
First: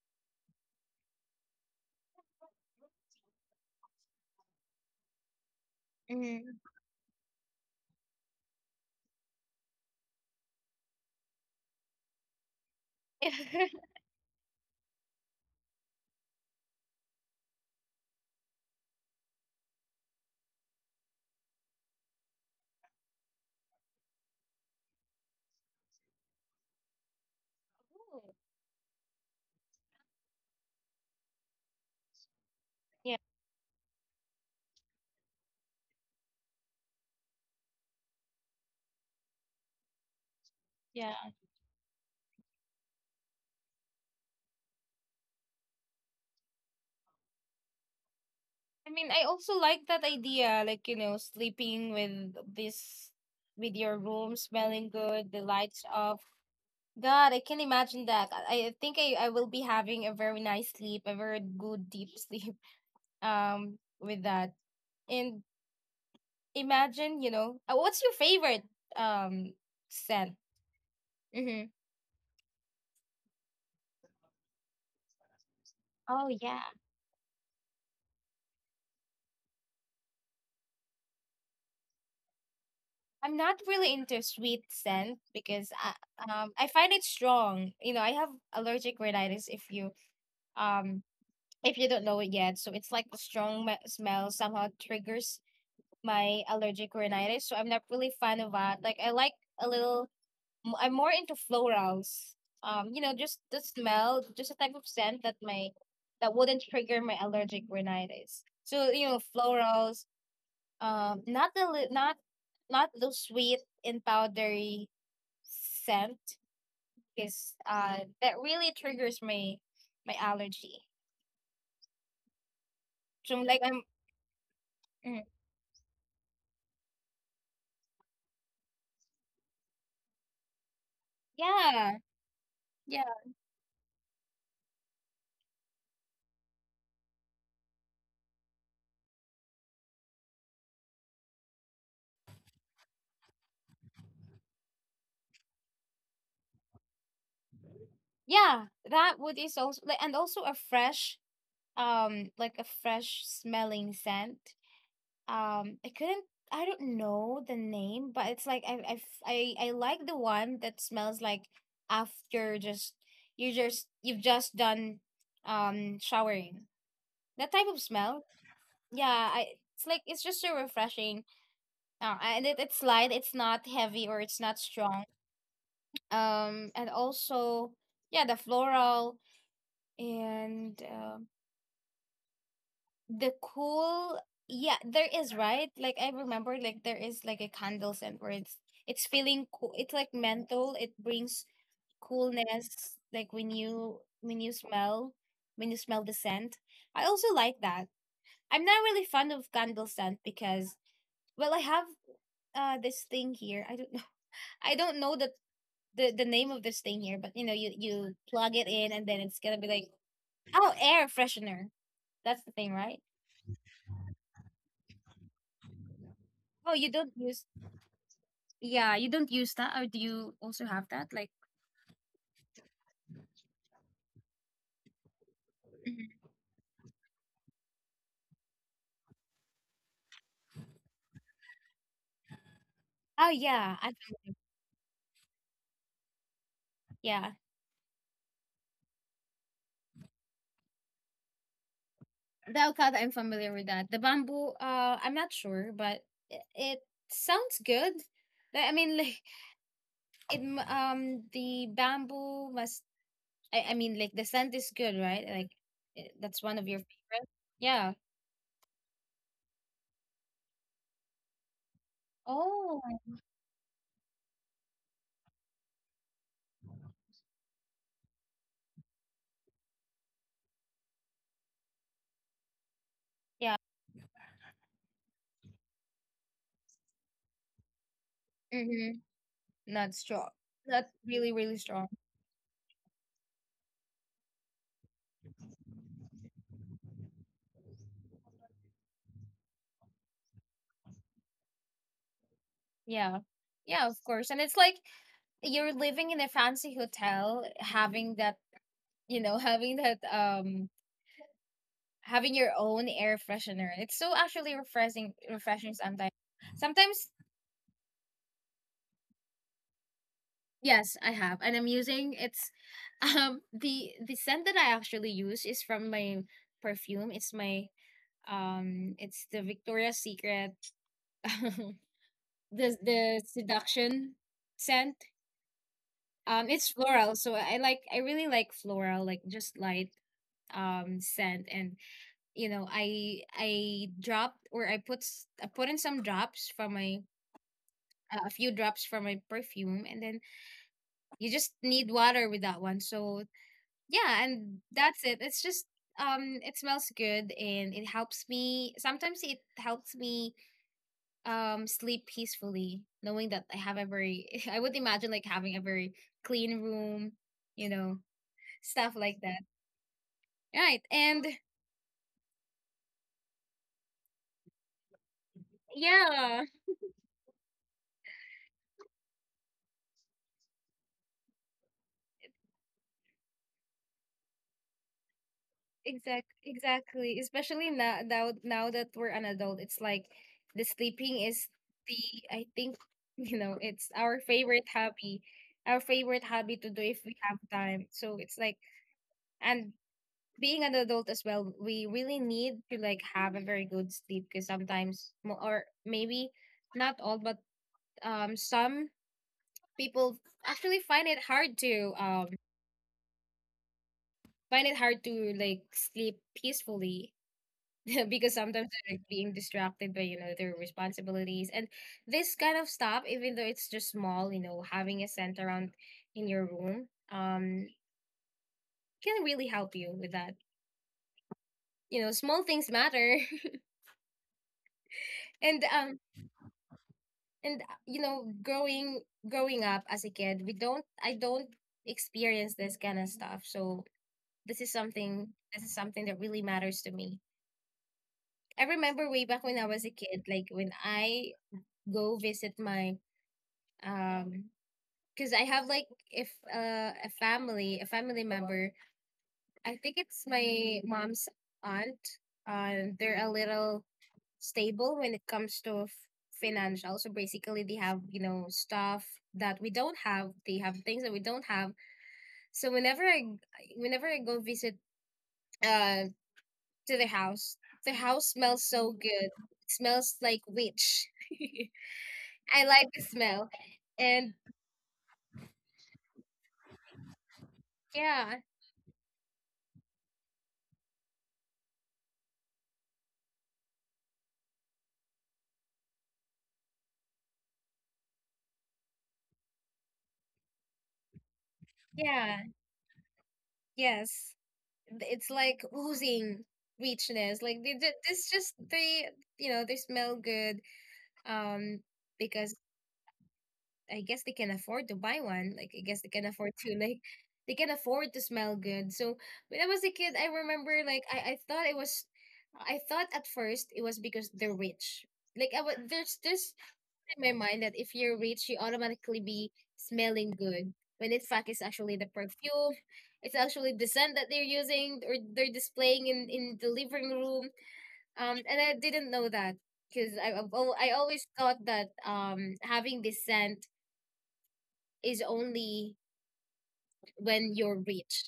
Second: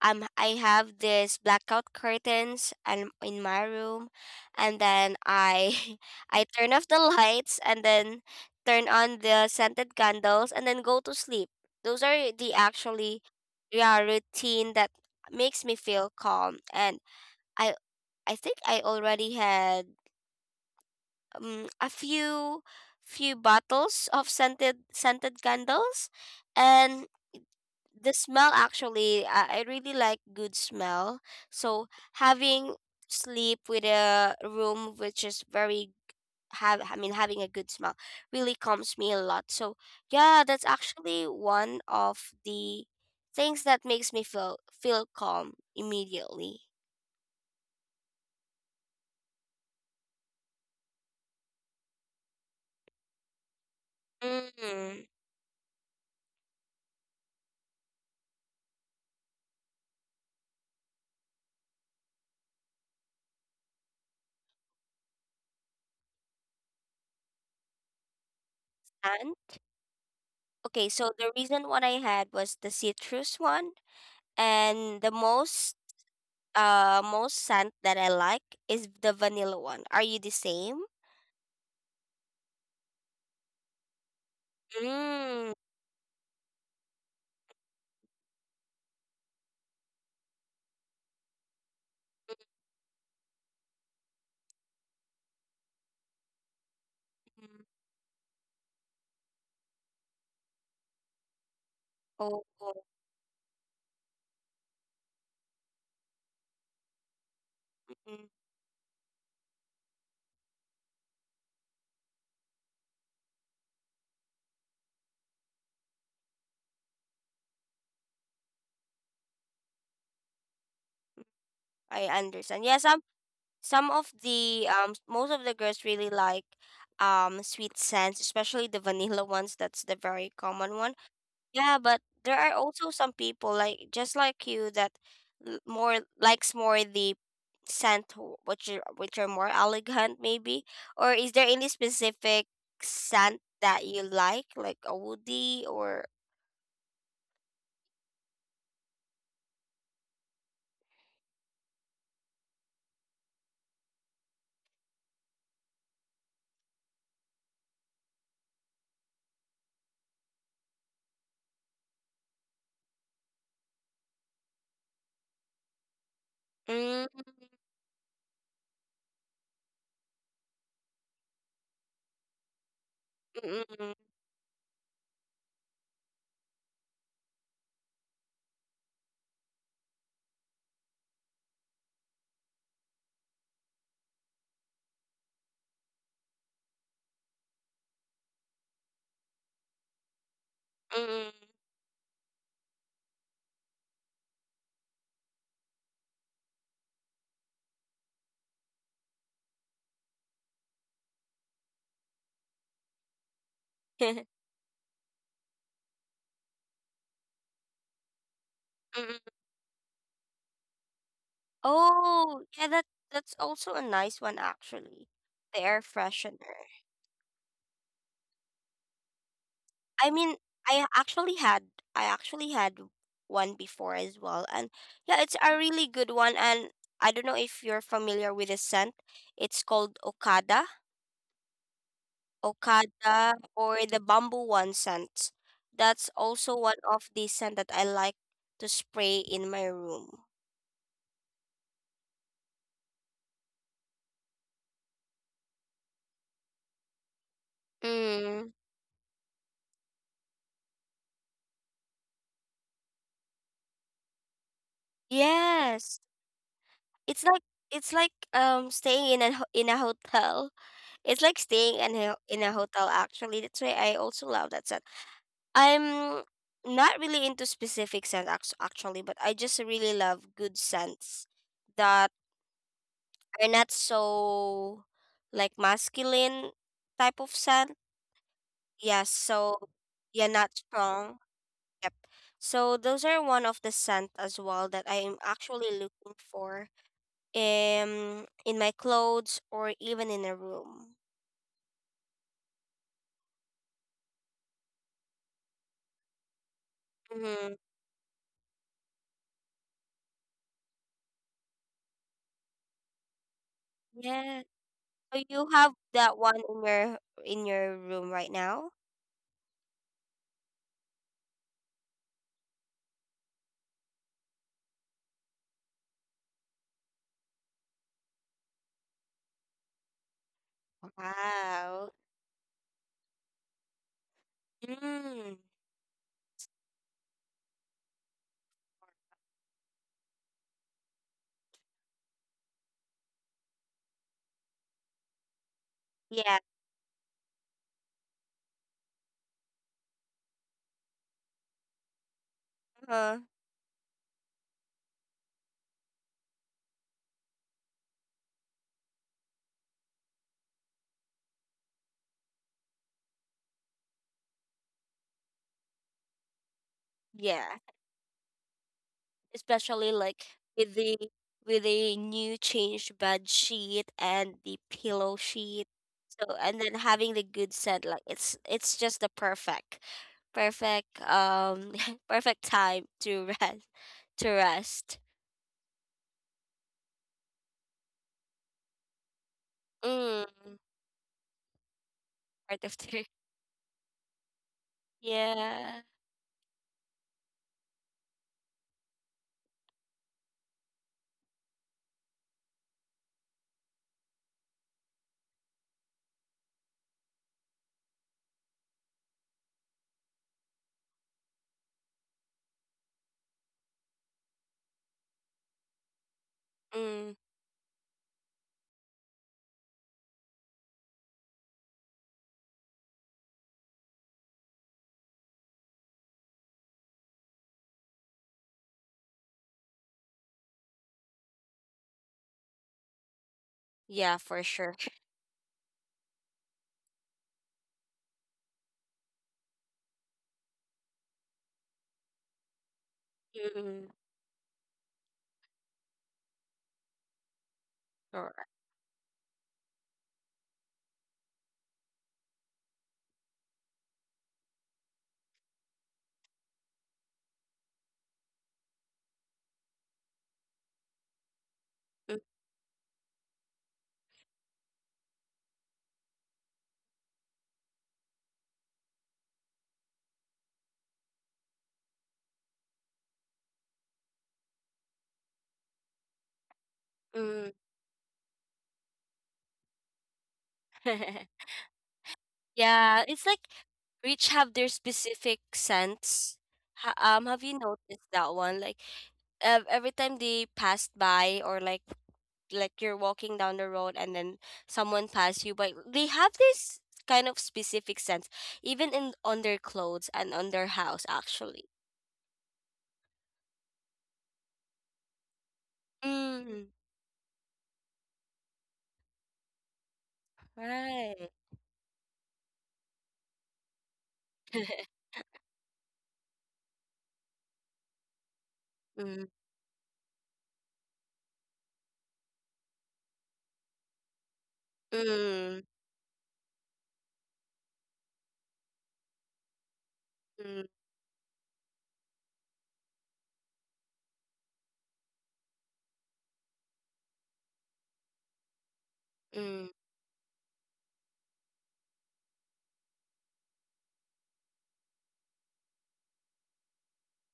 B: um, I have this blackout curtains and in my room, and then I [laughs] I
A: Mm.
B: turn off the lights and then turn on the scented candles and then go to sleep. Those are the actually,
A: [laughs]
B: yeah, routine that makes me feel calm. And I I think I already had a few few bottles of scented candles. And
A: Oh,
B: the smell actually, I really like good smell. So
A: yeah,
B: having sleep with a room which is very, have I mean having a good smell, really calms me a lot. So yeah,
A: yeah.
B: that's actually one of the things that makes me feel calm immediately.
A: I mean, I also like that idea, like you know, sleeping with this, with your room smelling good, the lights
B: Mm.
A: off. God, I can imagine that. I think I will be having a very nice sleep, a very good deep sleep. [laughs] With that. And imagine, you know, what's your favorite um
B: And
A: scent? Mm-hmm.
B: okay, so the reason what I had was the citrus one, and the
A: Oh yeah.
B: most most scent that I like is the vanilla one. Are you the same?
A: I'm not really into sweet scent because
B: Mm,
A: I find it strong. You know, I have allergic rhinitis um if you don't know it yet. So it's like the strong smell somehow triggers my allergic rhinitis. So I'm not really fan
B: mhm.
A: of that. Like I like a little I'm more into florals. You know,
B: Oh,
A: just the
B: oh,
A: smell, just a type of scent that wouldn't trigger my allergic rhinitis. So you
B: mm,
A: know, florals. Not the not the sweet and powdery scent because that really triggers my allergy.
B: I
A: So I'm
B: understand.
A: like
B: Yeah,
A: I'm
B: some of
A: mm,
B: the um, most of the girls really like um, sweet scents, especially the vanilla ones. That's the very common one.
A: yeah
B: Yeah, but
A: yeah
B: there are also some people like just like you that more likes more the scent which are more elegant maybe. Or is there any specific scent that you like a woody or,
A: yeah that would is also like, and also a fresh like a fresh smelling scent. I couldn't, I don't know the name, but it's like I like the one that smells like after just you've just done showering. That type of
B: mm,
A: smell. Yeah, I it's like it's just so refreshing. And it's light, it's not heavy or it's not
B: mm, mm,
A: strong. And also, yeah, the floral and the cool. Yeah, there is, right? Like I remember, like there is like a candle scent where it's feeling cool, it's like menthol, it brings coolness, like when you smell, the scent. I also like that. I'm not really fond of candle scent because, well, I have this thing here, I don't know, [laughs] I don't know
B: mm,
A: the name of this thing here, but you know you plug it in and then it's gonna be like,
B: mm. [laughs]
A: oh, air freshener, that's the thing, right?
B: Oh, yeah, that, that's also a nice one actually. The air
A: Oh, you don't
B: freshener.
A: use yeah, you don't use that, or do you also have
B: I
A: that?
B: mean,
A: Like,
B: I actually had I actually had one before as well. And
A: mhm.
B: yeah, it's a really good one, and I don't know if you're familiar with the scent. It's called Okada.
A: Oh yeah, I think
B: Okada
A: so.
B: or the bamboo one scent. That's
A: Yeah,
B: also one of the scent that I like to spray in my room.
A: the avocado. I'm familiar with that. The bamboo. I'm not sure, but it sounds good. Like, I mean, [laughs] like
B: Mm.
A: it. The bamboo must. I mean, like the scent is good, right? Like, eh, that's one of your
B: Yes.
A: favorite. Yeah.
B: It's like, it's like staying in a ho- in a hotel it's like staying
A: Oh,
B: in a hotel actually. That's why I also love that scent. I'm not really into specific scent, actually, but I just really love good scents that
A: yeah.
B: are not so like masculine type of scent.
A: Mm-hmm.
B: Yeah,
A: Not strong.
B: so
A: Not
B: yeah,
A: really,
B: not
A: really strong.
B: strong. Yep. So those are one of the scent as well that I am actually looking for um, in my clothes or even in a room.
A: Yeah. Yeah, of course. And it's like you're living in a fancy hotel, having that,
B: Mm-hmm.
A: you know, having your own air freshener. It's so actually
B: Yeah.
A: refreshing sometimes
B: So you have
A: sometimes
B: that one in your, in your room right now?
A: yes, I have, and I'm using, it's [laughs] the scent that I actually use is from my perfume. It's the Victoria's Secret [laughs] the
B: Wow.
A: the seduction scent.
B: Mm.
A: It's floral, so I really like floral, like just light scent. And you know, I dropped, or I put in some drops from my
B: Yeah.
A: a few drops from my perfume, and then you just need water with that one, so
B: Uh,
A: yeah, and that's it, it's just it smells good and it helps me, sometimes it helps me sleep peacefully, knowing that I have a very [laughs] I would imagine like having a very clean room, you know,
B: yeah.
A: stuff like that,
B: Especially
A: right?
B: like
A: And
B: with the, with the new changed bed sheet and the pillow sheet.
A: yeah.
B: So and then having the good scent, like it's just the perfect, perfect um, [laughs] perfect time to rest to rest.
A: Exactly. Especially now that we're an adult, it's like the
B: Mm.
A: sleeping is the, I think, [laughs] you
B: Part
A: know,
B: of
A: it's
B: the,
A: our
B: [laughs]
A: favorite hobby, to
B: yeah.
A: do if we have time. So it's like, and being an adult as well, we really need to like have a very good sleep because sometimes, or maybe not all, but some people actually find it hard to like sleep peacefully
B: Mm.
A: [laughs] because sometimes they're like being distracted by, you know, their responsibilities and this kind of stop, even though it's just small. You know, having a center around in your room can really help you with that. You know, small things matter.
B: Yeah, for
A: [laughs] and
B: sure. [laughs]
A: um and you know, growing up as a kid, we don't I don't experience this kind of stuff, so this is
B: Mm.
A: something this is something that really matters to me. I remember way
B: Sure.
A: back when I was a kid, like when I go visit my um because I have like, if a family a family member, I think it's my mom's aunt. They're a little stable when it comes to financial, so basically they have, you know, stuff that we don't have, they have things that we don't have. So whenever I go visit uh to the house, the house
B: Mm.
A: smells so good. It smells like witch. [laughs]
B: [laughs]
A: I like the smell.
B: Yeah, it's
A: And
B: like rich have their specific scents. Ha,
A: yeah,
B: have you noticed that one? Like ev every time they passed by, or like you're walking down the road and then someone passed you by, they have this kind of specific scents, even in, on their clothes and on their house
A: yeah.
B: actually.
A: Yes, it's like oozing richness. Like
B: Mm,
A: this just they you know, they smell good. Um,
B: right.
A: because I guess they can afford to buy one. Like I
B: [laughs]
A: guess they can afford to, [laughs] like they can afford to smell good. So when I was a kid, I
B: Mm,
A: remember like I thought it was, I thought at first it was because they're rich. Like I was there's
B: mm,
A: in my mind that if you're rich, you automatically be smelling good. When in fact,
B: mm,
A: it's actually the perfume, it's actually the scent that they're using or they're displaying in the living room. And I didn't know that because
B: mm,
A: I always thought that having this scent is only when you're rich.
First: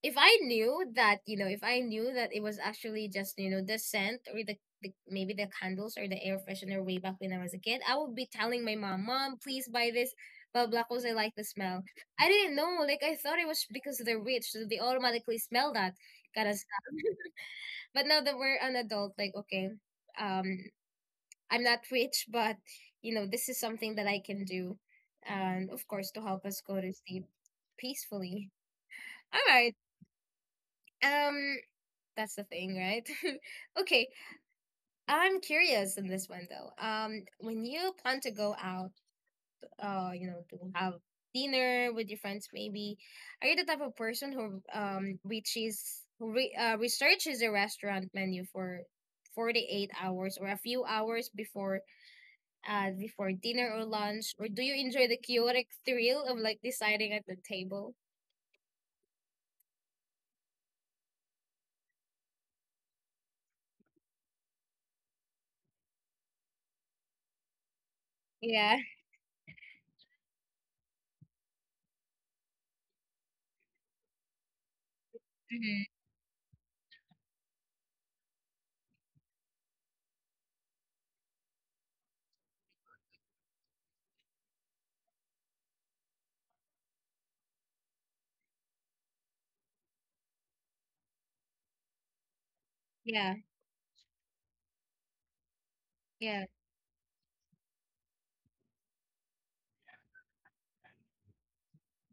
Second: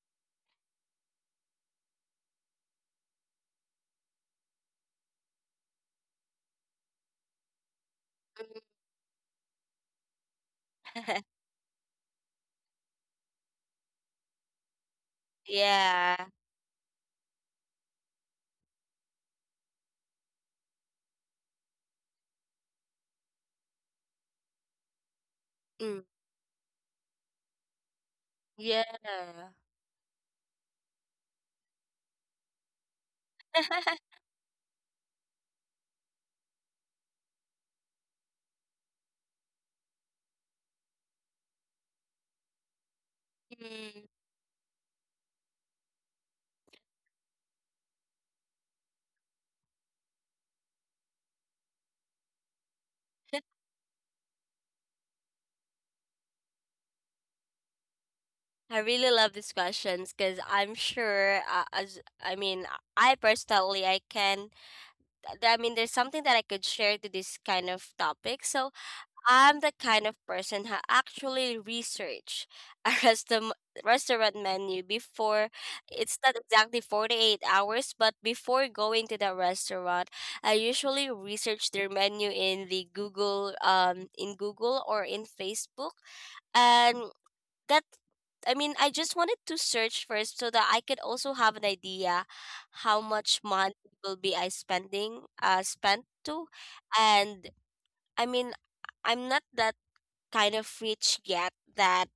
A: If I knew that, you know, if I knew that it was actually just, you know, the scent or the, maybe the candles or the air freshener way back when I was a kid, I would be
B: mm.
A: telling my mom, Mom, please buy this, blah, blah, because I like
B: [laughs]
A: the smell. I didn't know. Like, I thought it was because they're rich, so they automatically smell that
B: Yeah.
A: kind of stuff. [laughs] But now that we're an adult, like, okay, um, I'm not rich, but, you know, this is something that I can do. And of
B: Mm,
A: course, to help us go to sleep peacefully.
B: yeah.
A: All right. Um, That's the thing, right? [laughs]
B: [laughs]
A: Okay, I'm curious in this one though. When you plan to go out, you know, to have dinner with your friends, maybe, are you the type of
B: Mm,
A: person who researches a restaurant menu for 48 hours or a few hours before before
B: [laughs]
A: dinner or lunch, or do you enjoy the chaotic thrill of like deciding at the table?
B: I really love these questions because I'm sure, as I mean, I personally I can. Th- I mean, there's something that I could share to this kind of topic. So
A: Yeah.
B: I'm the kind of person who actually research a [laughs] restaurant menu before.
A: Hmm.
B: It's not exactly 48 hours, but before going to the restaurant, I usually research their menu in the Google, in Google or in Facebook. And. That I mean, I just wanted to search first so that I could also have an idea how much
A: Yeah.
B: money will be I spending spent to.
A: Yeah.
B: And I mean, I'm not that kind of rich yet that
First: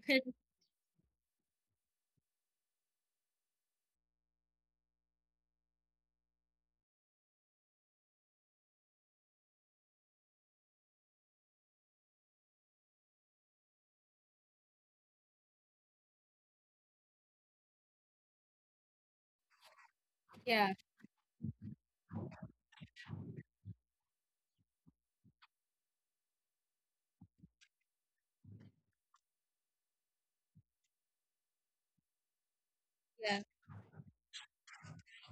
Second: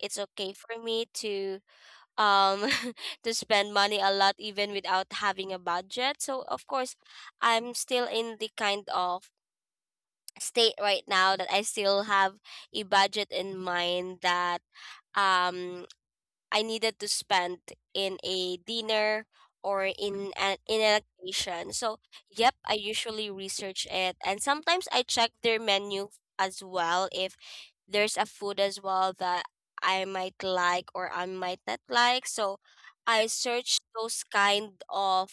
B: it's okay for me to um, [laughs] to spend money a lot even without having a budget. So of course, I'm still in the kind of state right now that I still have a budget in mind that um, I needed to spend in a dinner or in an,
A: Yeah.
B: in an occasion. So yep, I usually research it, and sometimes I check their menu as well if there's a food as well that I might like or I might not like. So I
A: Yeah.
B: search those kind of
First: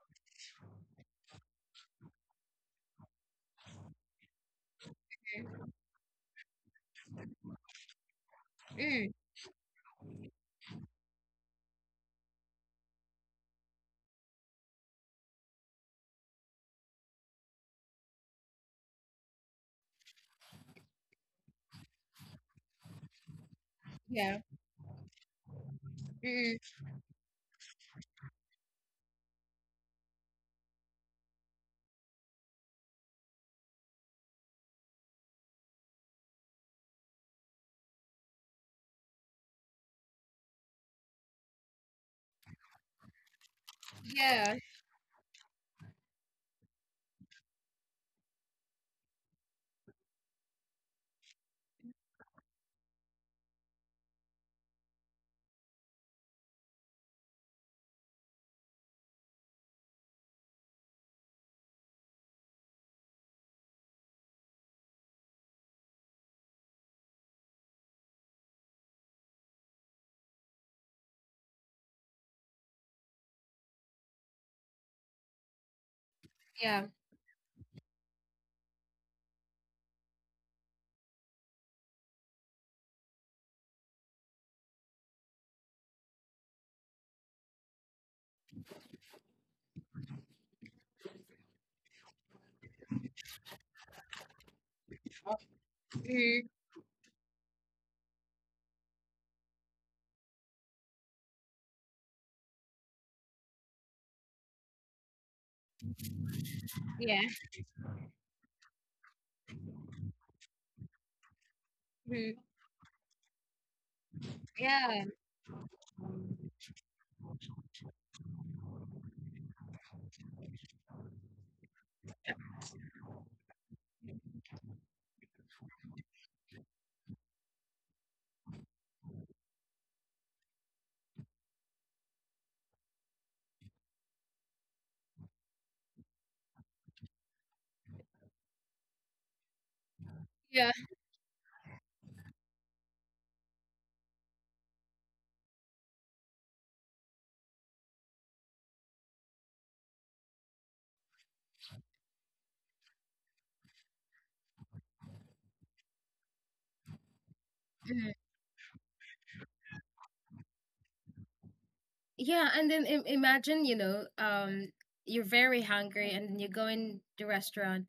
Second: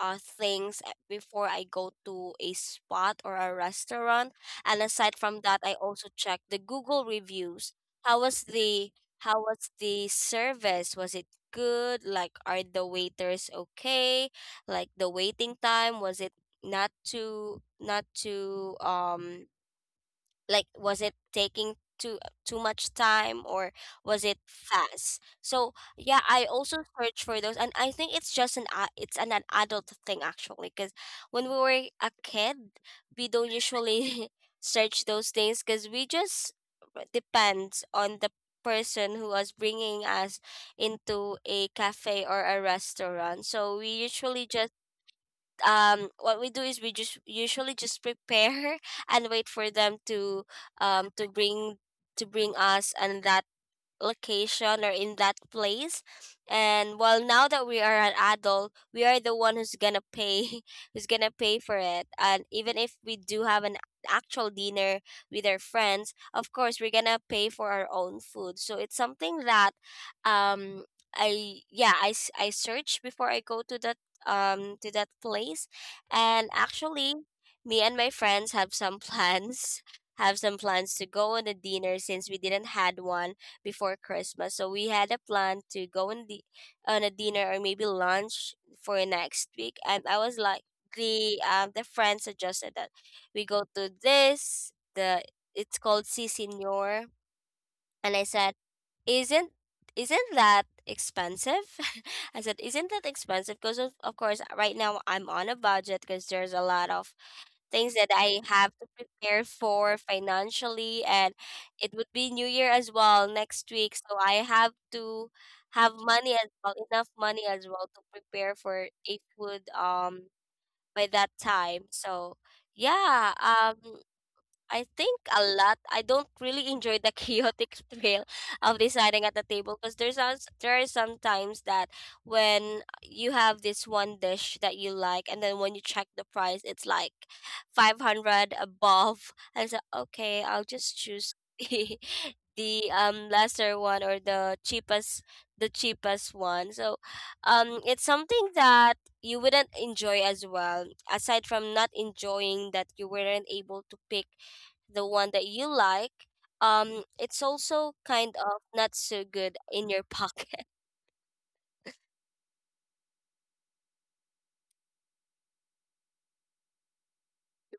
B: things before I go to a spot or a restaurant. And aside from that, I also check the Google reviews. How was the
A: Mm,
B: how was the service? Was it good? Like, are the waiters okay? Like the waiting time, was it not too um, like was it taking too much time, or was it
A: yeah.
B: fast? So yeah, I
A: Mm.
B: also search for those, and I think it's just an a- it's an adult thing actually, because when we were a kid, we don't usually [laughs] search those things because we just depends on the person who was bringing us into a cafe or a restaurant. So we usually
A: Yeah,
B: just um, what we do is we just usually just prepare [laughs] and wait for them to um, to bring us and that location or in that place. And well, now that we are an adult, we are the one who's gonna pay [laughs] who's gonna pay for it. And even if we do have an actual dinner with our friends, of course we're gonna pay for our own food. So it's something that um, I search before I go to that um, to that place. And
A: yeah,
B: actually, me and my friends have some plans, [laughs] have some plans to go on a dinner since we didn't had one before Christmas. So we had a plan to go on the on a dinner, or maybe lunch for next week. And I was like, the friend suggested that we go to this, the it's called Si
A: mhm,
B: Senor. And I said, Isn't isn't that expensive? [laughs] I said, "Isn't that expensive?" Of course right now I'm on a budget because there's a lot of
A: yeah,
B: things that I have to prepare for financially, and it would be
A: mhm,
B: New Year as well next week. So I have
A: yeah,
B: to have money as well, enough money as well to prepare for a food by that time. So yeah, I think a lot. I don't really enjoy the chaotic [laughs] thrill of deciding at the table because there are some times that when you have this one dish that you like, and then when you check the price, it's like 500 above. And so, okay, I'll
A: yeah,
B: just choose [laughs] the lesser one or the cheapest one. So, it's something that you wouldn't enjoy as well. Aside from not enjoying that you weren't able to pick the one that you like, it's also
A: mhm.
B: kind of not so good in your pocket. [laughs]
A: Yeah. And then, imagine, you know, you're very hungry, and then you go in the restaurant.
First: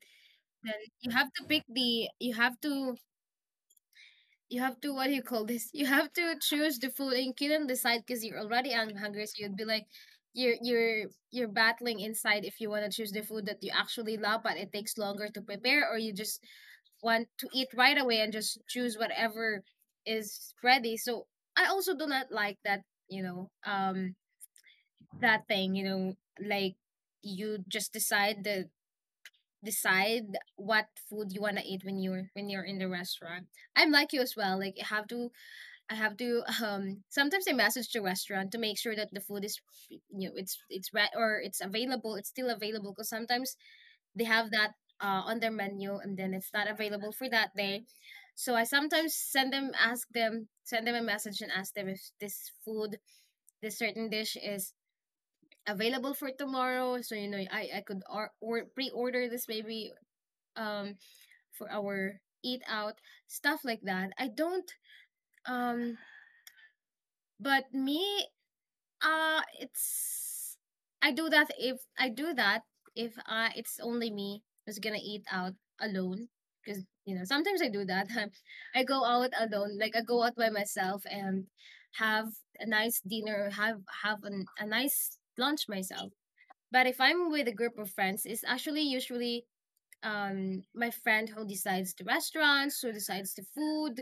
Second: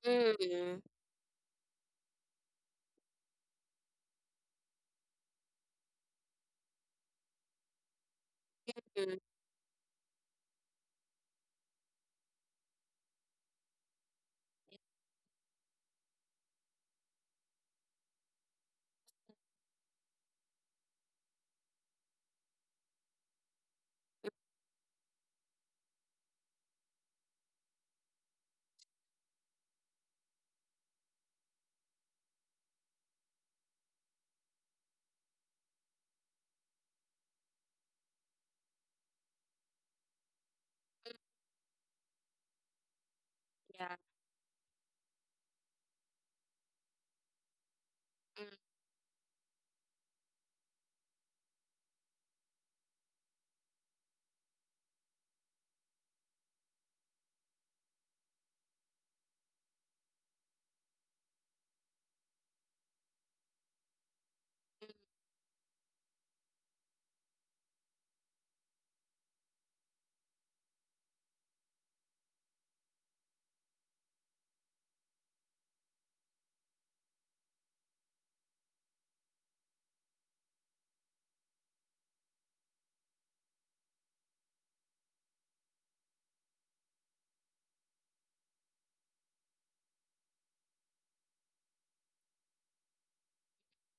A: Then
B: Mm,
A: you have to pick the, you have to, you have to, what do you call this? You have to choose the food, and you couldn't decide because you're already
B: mm,
A: hungry. So you'd be like, you're you're you're battling inside if you want to choose the food that you actually love, but it takes longer to prepare, or you just want to eat right away and just choose whatever is ready. So I also do not like that, you know, that thing, you know, like you just decide what food you want to eat when you're in the restaurant. I'm like you as well. Like I have to [laughs] sometimes I message the restaurant to make sure that the food is you know it's
B: mm,
A: right, or it's available, it's still available, because sometimes
B: yeah.
A: they have that on their menu and then it's not available for that day.
B: Mm,
A: So I sometimes send them a message and ask them if this food, this certain dish, is available for tomorrow, so you know I could, or pre-order this maybe um for our eat out, stuff like that I don't.
B: mm,
A: um but me. It's I do that, if it's only me who's gonna eat out alone, because you know sometimes I do that. [laughs] I go out alone, like I go out by myself and have a nice dinner, a nice lunch myself. But if I'm with a group of friends, it's actually usually my friend who decides the restaurants, who decides the food.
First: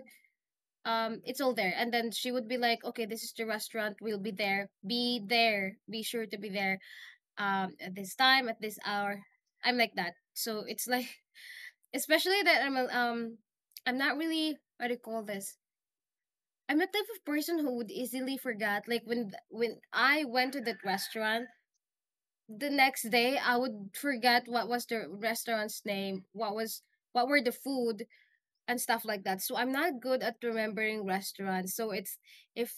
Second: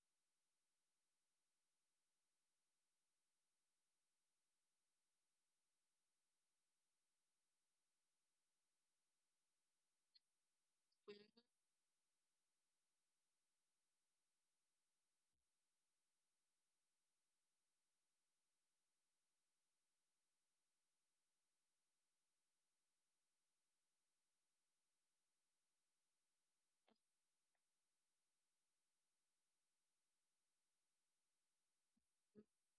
A: It's all there and then she would be like, okay, this is the restaurant, we'll be there be there be sure to be there at this time, at this hour. I'm like that, so it's like [laughs] especially that I'm not really, what do you call this, I'm the type of person who would easily forget, like when I went to that restaurant, the next day I would forget what was the restaurant's name, what was, what were the food, and stuff like that. So I'm not good at remembering restaurants. So it's if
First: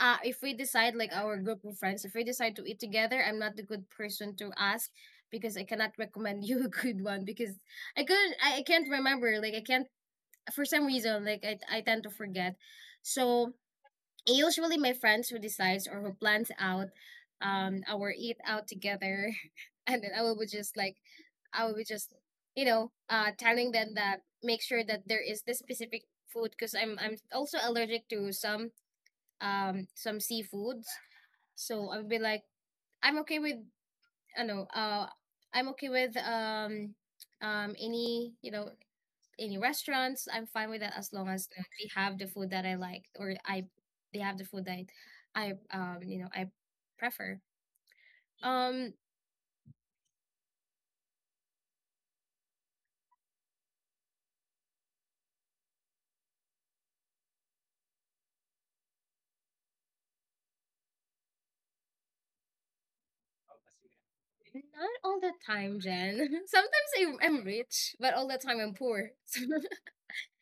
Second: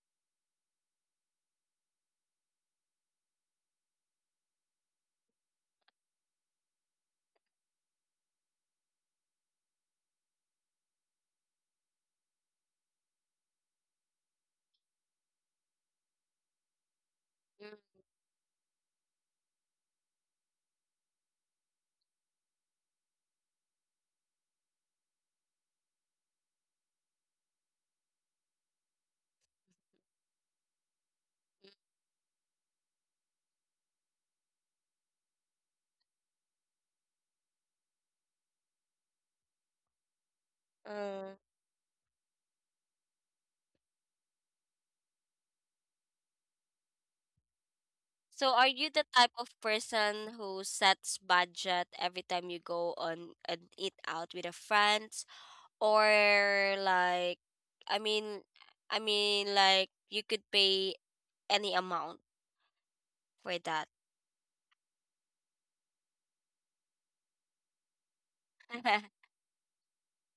A: if we decide, like our group of friends, if we decide to eat together, I'm not the good person to ask because I cannot recommend [laughs] you a good one, because I can't remember. Like I can't, for some reason, like I tend to forget. So usually my friends who decides or who plans out
B: mm.
A: our eat out together. [laughs] And then I will be just like, I will be just you know, telling them that make sure that there is this specific food, because I'm also allergic to some, some seafoods. So I would be like, I'm okay with, I know, I'm okay with, any, you know, any restaurants. I'm fine with that, as long
B: Uh,
A: as you know, they have the food that I like, or I they have the food that I, you know, I prefer.
B: so are you
A: Um,
B: the type of person who sets budget every time you go on an eat out with a friends? Or like, I mean I mean, like, you could pay any amount for that.
A: Not all the time, Jen. [laughs] Sometimes I'm rich, but all the time I'm poor.
B: [laughs]
A: [laughs]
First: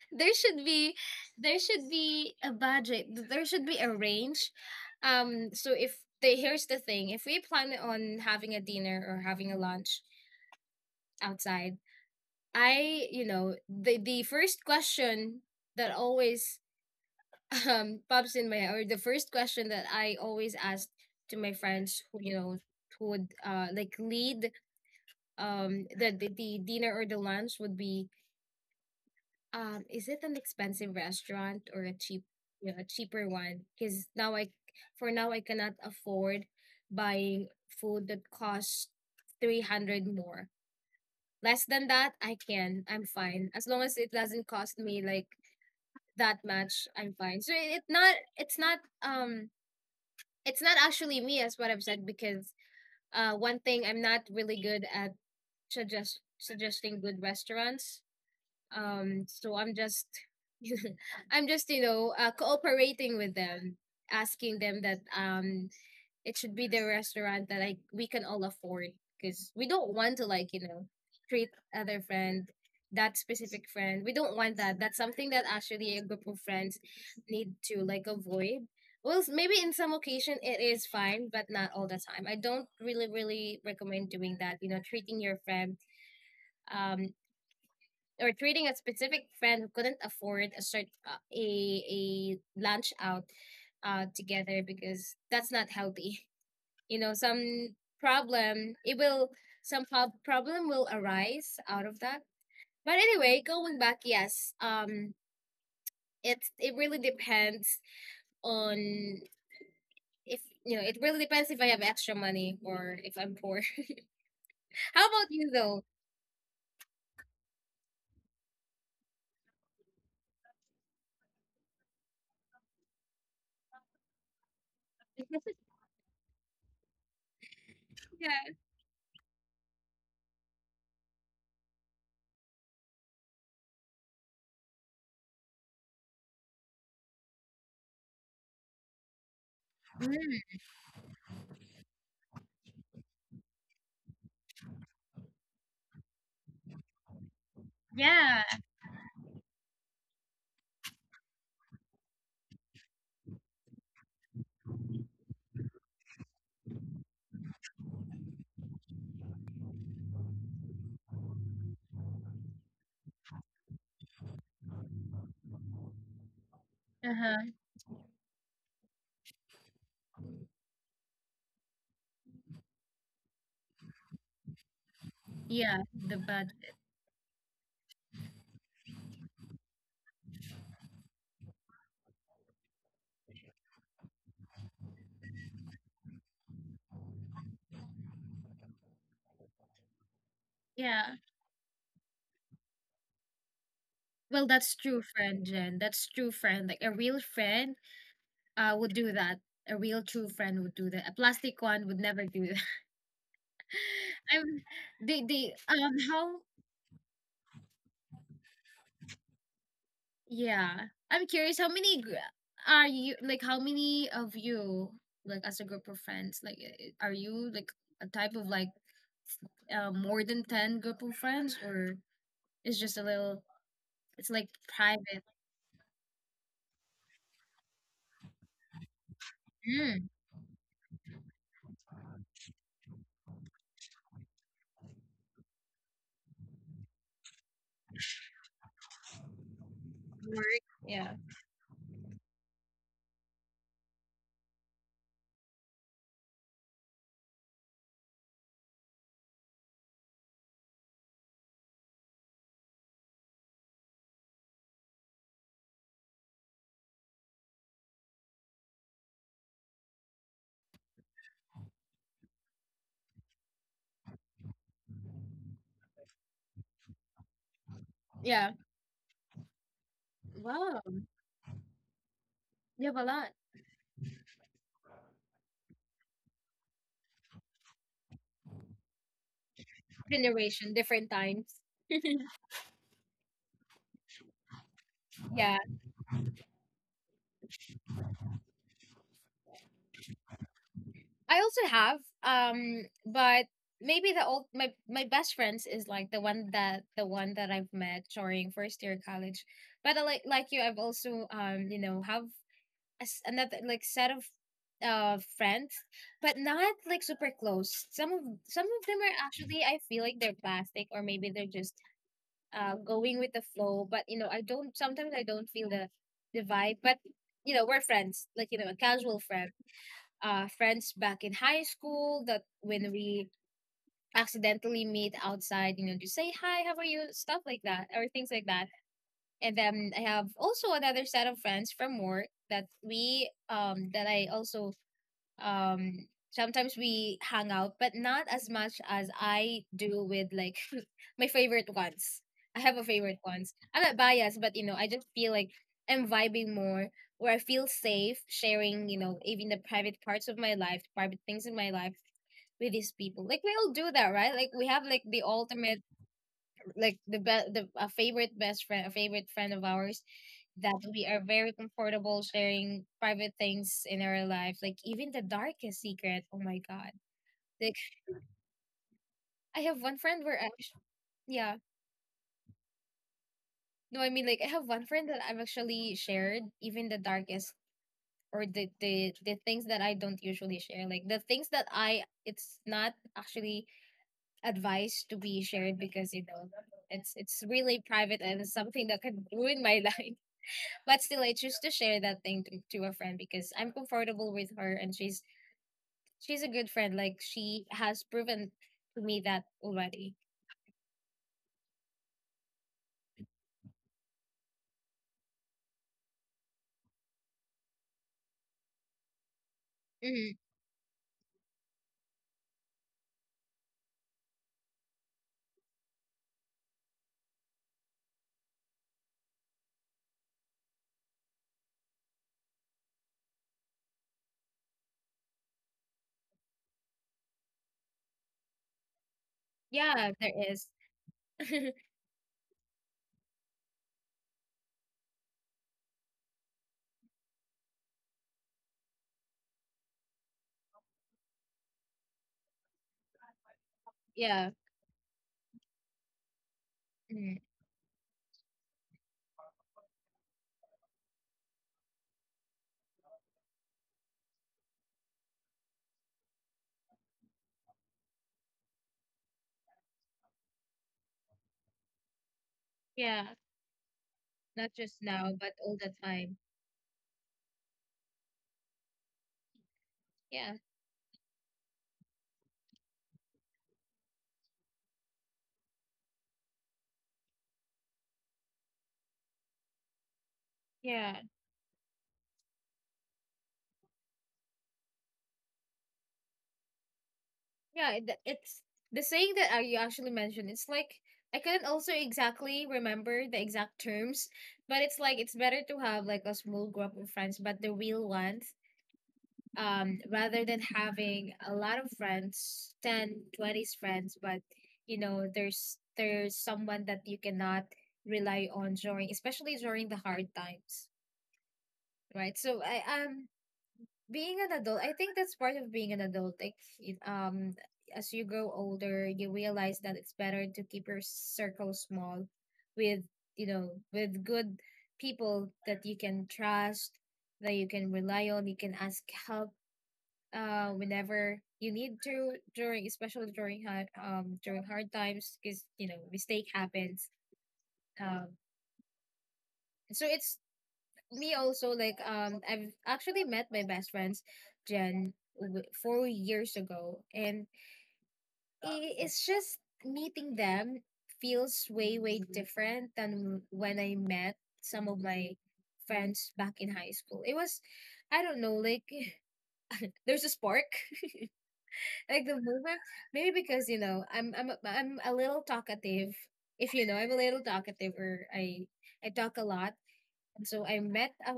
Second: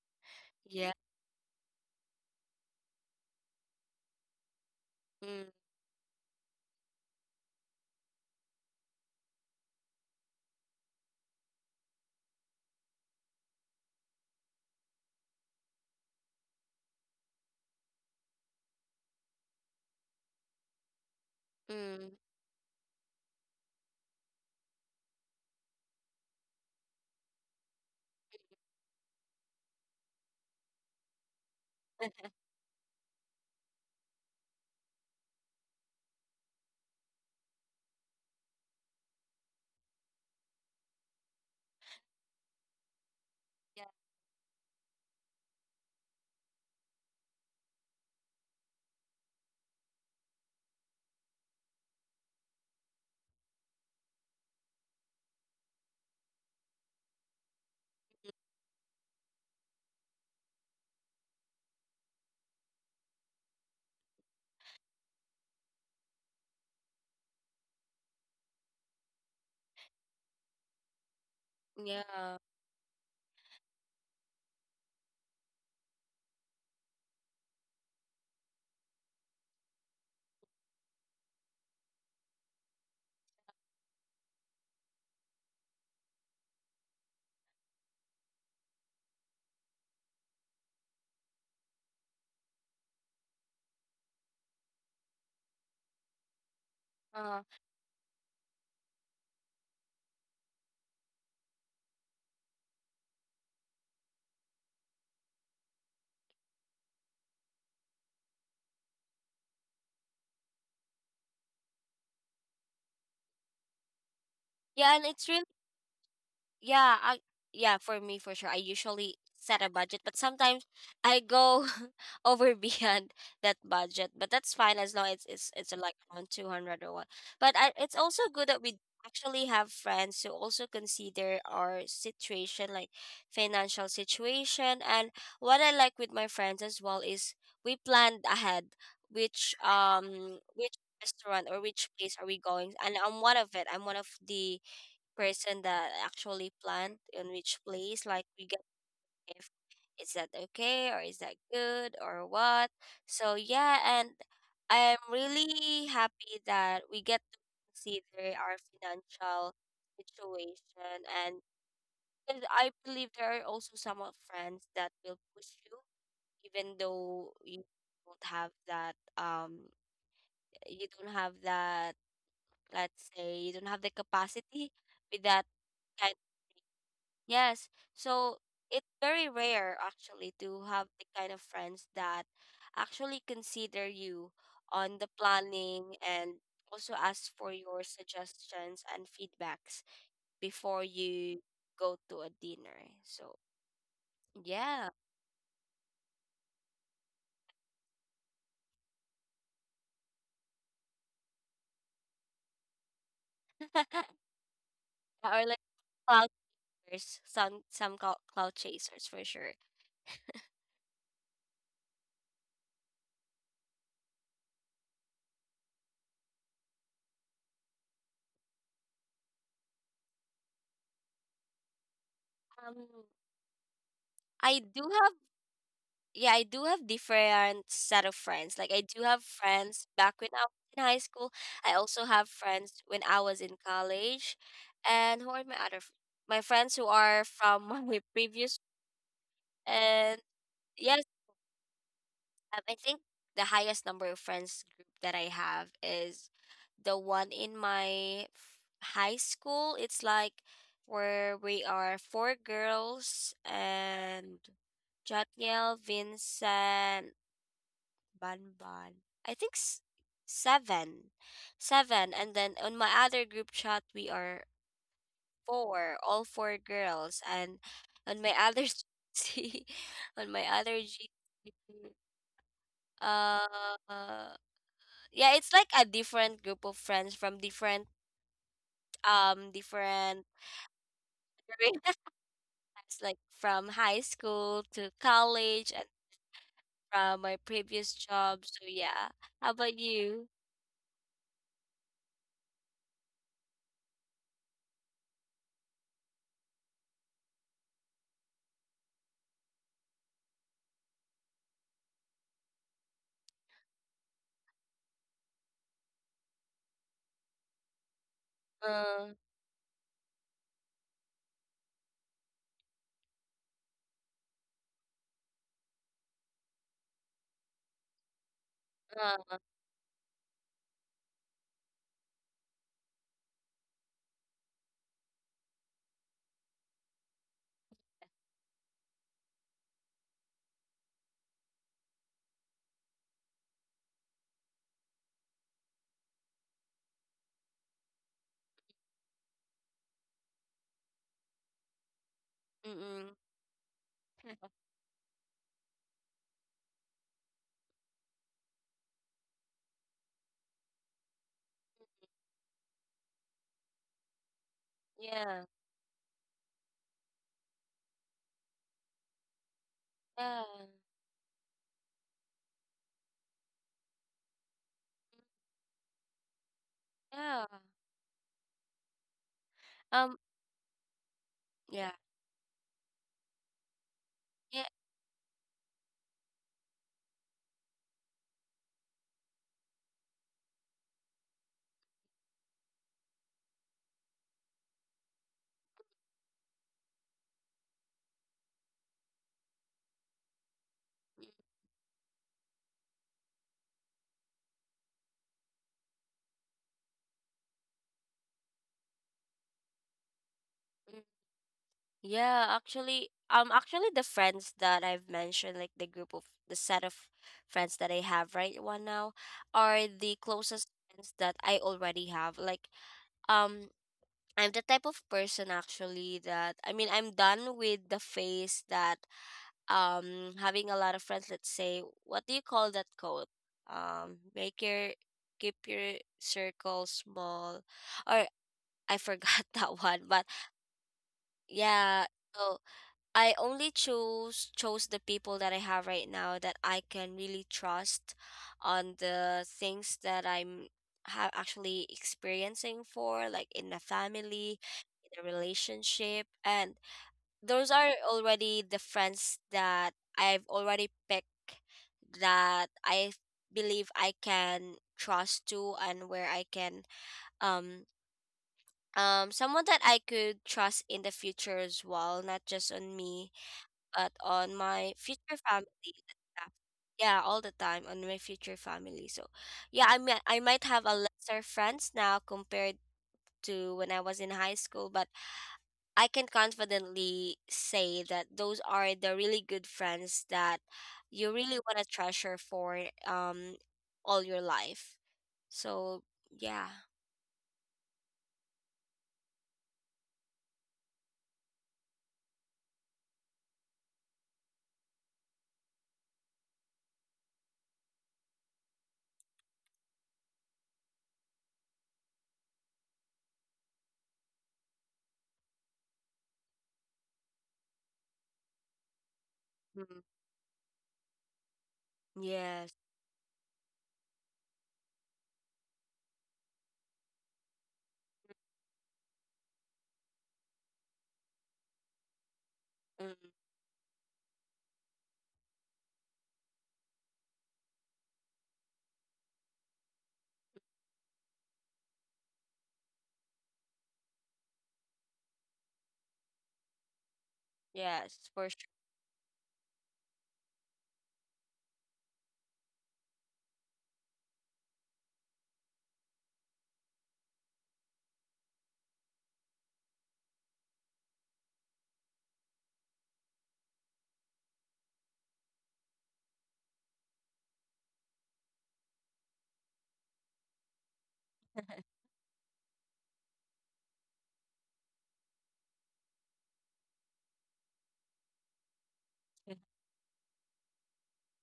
A: So there should
B: Yeah.
A: be, there should be a budget. There should be a range.
B: Mm,
A: So if they, here's the thing, if we plan on having a dinner or having a lunch outside, I, you know, the first question that always pops in my head, or the first question that I always asked to my friends
B: mm.
A: who, you know, who would like lead the, the dinner or the lunch would be, is it an expensive restaurant or a cheap,
B: [laughs]
A: you know, a cheaper one, because now I for now I cannot afford buying food that costs 300. More, less than that I can, I'm fine, as
B: Yeah.
A: long as it doesn't cost me like that much. I'm fine. So it not, it's not it's not actually me, as what I've said, because one thing I'm not really good at, suggesting good restaurants. So I'm just [laughs] I'm just, you know, cooperating with them, asking them that it should be the restaurant that, like, we can all afford, because we don't want to, like, you know, treat other
B: Yeah.
A: friend, that specific friend, we don't want that. That's something that actually a group of friends need to, like, avoid. Well, maybe in some occasion it is fine, but not all the time. I don't really really recommend doing that, you know, treating your friend, um or treating a specific friend who couldn't afford a a lunch out together, because that's not healthy, you know.
B: Uh,
A: Some problem it will problem will arise out of that. But anyway, going back, yes, it's it really depends on, if you know, it really depends if I have extra money or if I'm poor.
B: yeah,
A: [laughs]
B: and
A: How
B: it's
A: about
B: really,
A: you though?
B: yeah, I, yeah, for me for sure. I usually set a budget, but sometimes I go [laughs] over beyond that budget. But that's fine as long as it's like around 200 or what. It's also
A: [laughs]
B: good
A: Yeah.
B: that we actually have friends who also consider our situation, like financial situation. And what I like with my friends as well is we planned ahead which
A: Mm,
B: restaurant or which place are we going. And I'm one of it. I'm one of the person that actually plant in which place, like we
A: yeah.
B: get, if is that okay or is that good or what. So yeah, and I'm really happy that we get to consider our financial situation, and 'cause I believe there are also some of friends that will push you even though
A: Uh-huh.
B: you don't have that, you don't have that, let's say you don't have the capacity with that
A: Yeah.
B: kind.
A: The bad.
B: Yes. So it's very rare actually to have the kind of friends that actually consider you on the planning and also ask for your suggestions and feedbacks before
A: Yeah.
B: you go to a dinner. So
A: Well, that's
B: yeah.
A: true friend, Jen, that's true friend. Like a real friend would do that. A real true friend would do that, a plastic one would never do.
B: [laughs]
A: I'm, they
B: Or
A: they
B: like cloud
A: how.
B: chasers, some cloud chasers for sure.
A: Yeah. I'm curious how many are you like, how many of you, like, as a group of friends, like are you like a type of like more than 10 group of friends, or it's just a
B: Um,
A: little, it's like
B: I do have,
A: private.
B: yeah, I do have different set of friends. Like I do have friends back
A: Mm.
B: when I was in high school. I also have friends when I was in college. And who are my other f- my friends who are from [laughs] my previous, and
A: Work.
B: yes,
A: Yeah.
B: I think the highest number of friends group that I have is the one in my high school. It's like where we are four girls and Jotniel, Vincent, Ban ban. I think seven. Seven. And then on my other group chat, we are four, all four girls. And on my
A: Yeah.
B: other [laughs] GC, on my other
A: Wow,
B: GC,
A: you have a lot.
B: uh, yeah, it's like a different group of friends from different, different
A: Generation, different times.
B: careers, [laughs] like from high school to
A: Yeah.
B: college and from my previous job. So yeah. How about you?
A: I also have, but maybe the old my best friends is like the one that I've met during first year college. But I, like you, I've also you know have a s another like set of friends, but not like super close. Some of, some of them
B: Uh,
A: are actually, I feel like they're plastic, or maybe they're just going with the flow. But, you know, I don't, sometimes I don't feel the vibe. But you know we're friends, like, you know, a casual
B: uh,
A: friend, friends back in high school that when we accidentally meet outside, you know, just say hi, how are you, stuff like that, or things like that. And then I have also another set of friends from work that we that I also sometimes we hang out, but not as much as I do with like [laughs] my favorite ones. I have a
B: mm-mm.
A: favorite ones, I'm not biased,
B: [laughs]
A: but you know I just feel like I'm vibing more, where I feel safe sharing, you know, even the private parts of my life, private things in my life, with these people. Like we all do that, right? Like we have like the
B: Yeah.
A: ultimate, like the a favorite best friend, a favorite friend of ours
B: Yeah,
A: that we are very comfortable sharing private things in our life, like even the darkest secret. Oh my god.
B: yeah.
A: Like I have one
B: Um,
A: friend where I, yeah.
B: yeah,
A: No, I mean like I
B: yeah.
A: have one friend that I've actually shared even the darkest, or the, the things that I don't usually share. Like the things that I, it's not actually advised to be shared, because you know it's really private, and it's something that can ruin my [laughs] life. But still,
B: Mm,
A: I choose to share that thing to a friend, because I'm comfortable with her, and she's a good friend. Like she has proven to me that already.
B: mm. Yeah, actually, actually, the friends that I've mentioned, like the group of the set of friends that I have right one now, are the
A: Mhm.
B: closest friends that I already have. Like, um, I'm the type of person actually that, I mean, I'm done with the phase that, um, having a lot of friends. Let's say, what do you call that code, um, make your, keep your circle small, or I forgot [laughs] that one. But
A: Yeah, there is. [laughs]
B: yeah, so I only choose chose the people that I have right now that I can really trust on the things that I'm have actually experiencing for, like, in a family,
A: Yeah,
B: in a relationship. And
A: mhm.
B: those are already the friends that I've already picked that I believe I can trust to and where I can, um um, someone that I could trust in the future as well, not just on me
A: Yeah.
B: but on
A: Not
B: my
A: just
B: future
A: now, but
B: family
A: all the
B: and
A: time.
B: stuff. Yeah, all the time on my future family. So, yeah, I mean, I might
A: Yeah,
B: have a lesser friends now compared to when I was in high school, but I can confidently say that those are the really good friends that
A: yeah,
B: you really want to treasure for all your life. So, yeah.
A: yeah. It, it's the saying that you actually mentioned. It's like, I couldn't also exactly remember the exact terms, but it's like it's better to have like a small group of friends, but the real ones, rather than having a lot of friends, 10, 20 friends, but you know there's someone that you cannot rely on during, especially during
B: Mm,
A: the hard times, right? So
B: yes.
A: I, being an adult, I think that's part of being an adult, like as you grow older you realize that it's better to keep your circle small, with,
B: Mm,
A: you know, with good people that you can trust, that you can rely on, you can ask help, whenever you need to, during, especially during hard, during hard times, because you know mistake happens.
B: yes,
A: um
B: for sure.
A: so it's me also, like, I've actually met my best friends, Jen, 4 years ago, and it's just meeting them feels way way different than when I met some of my friends back in high school. It was, I don't know, like [laughs] there's a spark, like the movement, maybe because, you know, I'm a- little talkative, if you know, I'm a little talkative, or I talk a
B: [laughs]
A: lot, and so I met a,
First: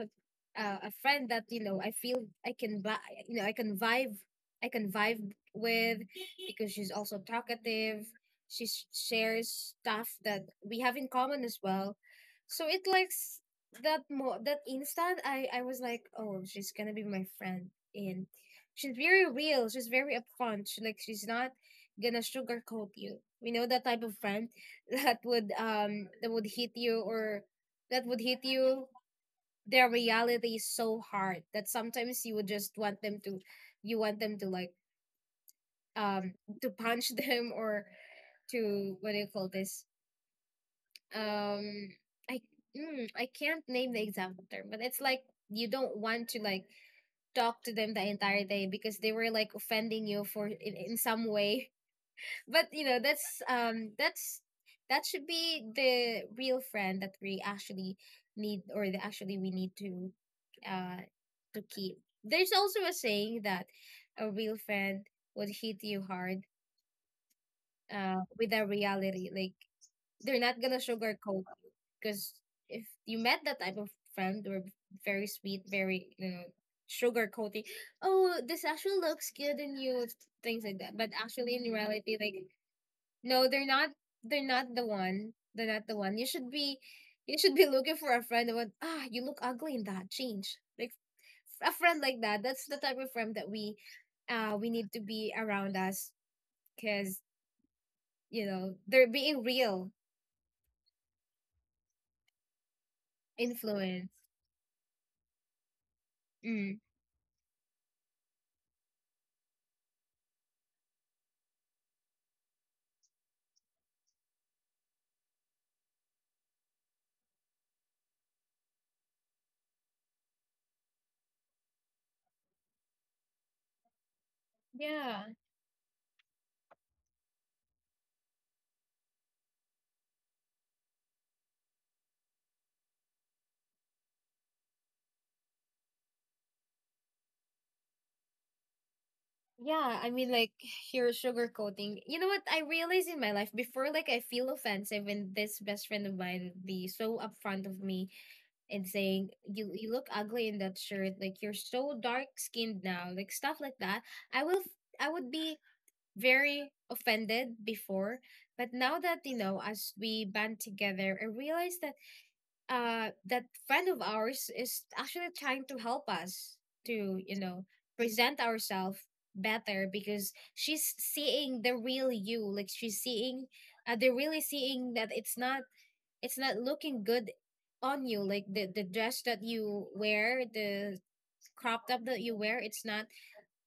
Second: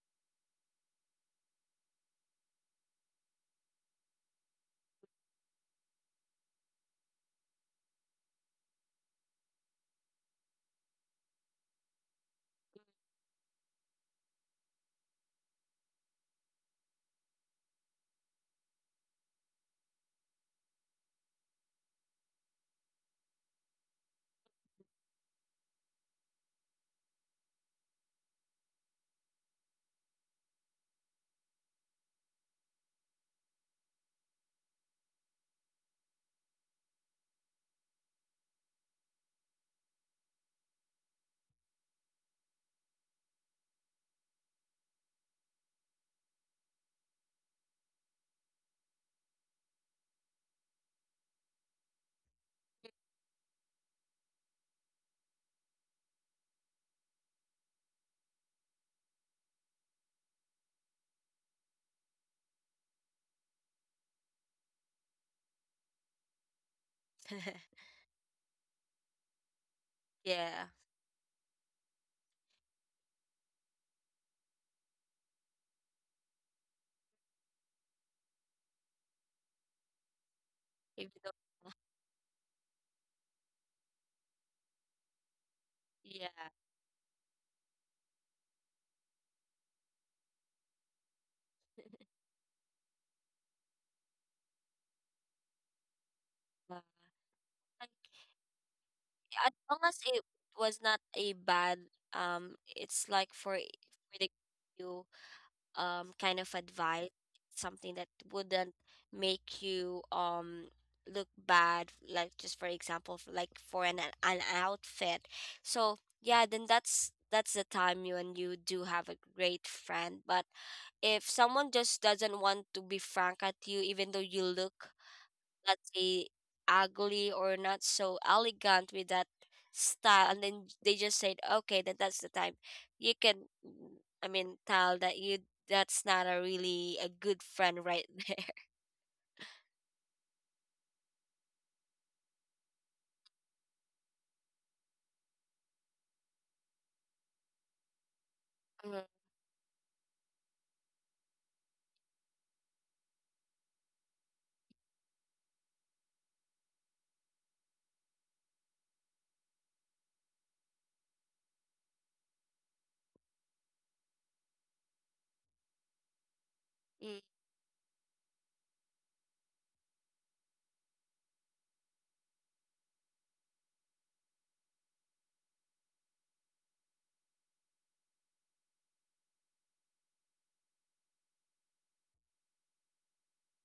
A: a friend that, you know, I feel I can you know I can vibe, I can vibe with, because she's also talkative. She shares stuff that we have in common as well. So it likes that instant I was like, oh, she's gonna be my friend. And she's very real, she's very upfront, she like she's not gonna sugarcoat you. We know that type of friend [laughs] that would hit you, or that would hit you. Their reality is so hard that sometimes you would just want them to, you want them to, like, um to punch [laughs] them, or to, what do you call this, um i I can't name the example term, but it's like you don't want to, like, talk to them the entire day because they were, like, offending you for in some way. But you know that's that's, that should be the real friend that we actually need, or the actually we need uh to keep. There's also a saying that a real friend would hit you hard, uh, with a reality, like they're not
B: Yeah.
A: gonna sugarcoat you. Because if you met that type of friend, or very sweet, very, you know, sugarcoating, oh, this actually looks good in you, things like that, but
B: Even though,
A: actually in reality, like, no, they're not, they're not the one. They're not the one. You
B: yeah.
A: should be, you should be looking for a friend that, ah, you look ugly in that. Change. Like, a friend like that. That's the type of friend that we, uh, we need to be around us because
B: Uh,
A: you know they're being
B: as long
A: real
B: as it was not a bad, it's like
A: influence.
B: for the you, kind of
A: Mm.
B: advice, something that wouldn't make you, look bad, like just for example, like for an an outfit. So yeah, then that's the time you, and you do have a great friend. But if someone just doesn't want to be frank at you even though you look,
A: Yeah.
B: let's say, ugly or not so elegant with that style, and then they just said okay, then that's the time you can, mm, I mean tell that you, that's not a really a good friend right there.
A: Yeah, I mean, like, you're sugarcoating. You know what? I realized in my life before, like, I feel offensive when this best friend of mine would be so upfront of me and
B: [laughs]
A: saying you look ugly in that shirt, like you're so dark skinned now, like stuff like that. I would be very offended before, but now that, you know, as we band together, I realized that, uh, that friend of ours is actually trying to help us
B: Mm,
A: to,
B: mm,
A: you know, present ourselves better, because she's seeing the real you, like she's seeing, they're really seeing that it's not, it's not looking good on you, like the dress that you wear, the crop top that you wear, it's not,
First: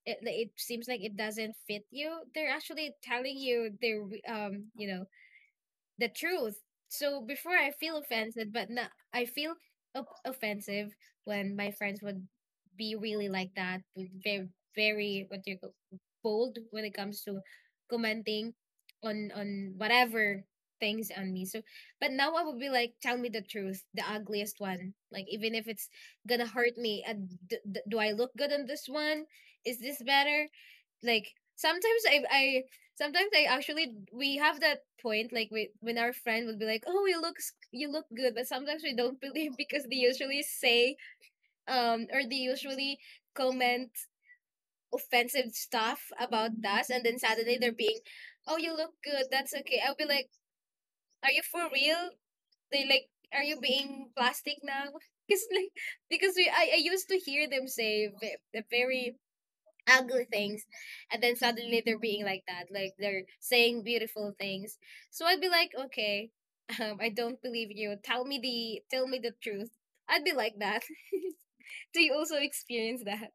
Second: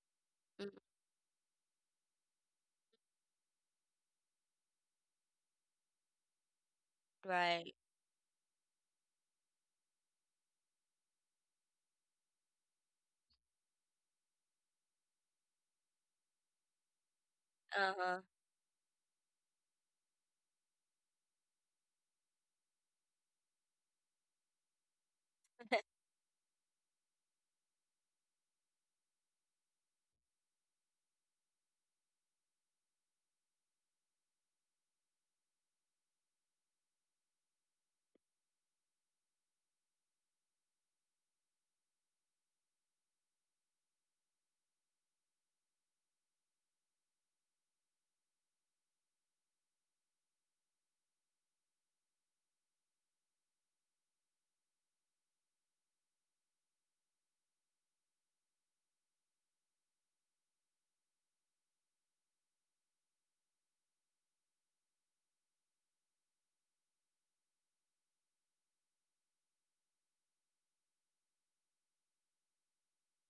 A: it
B: mm.
A: seems like it doesn't fit you. They're actually telling you, they're, you know, the truth. So before I
B: Right.
A: feel offended, but now I feel op- offensive when my friends would be really like that, very, very, what do you call, bold when it comes to
B: Uh-huh.
A: commenting on whatever things on me. So, but now I would be like, tell me the truth, the ugliest one. Like, even if it's
B: [laughs]
A: gonna hurt me, do I look good on this one? Is this better? Like, sometimes I I sometimes I actually, we have that point, like we, when our friend would be like, "Oh, you look s- you look good," but sometimes we don't [laughs] believe because they usually say or they usually comment offensive stuff about us, and then suddenly they're being, "Oh, you look good. That's okay." I'll be like, "Are you for real?" They like, "Are you being plastic now?" [laughs] Because like, because I used to hear them say ve- a very ugly things, and then suddenly they're being like that, like they're saying beautiful things. So I'd be like, okay, I don't believe you, tell me the, tell me the truth. I'd be like that. [laughs] Do you also experience that?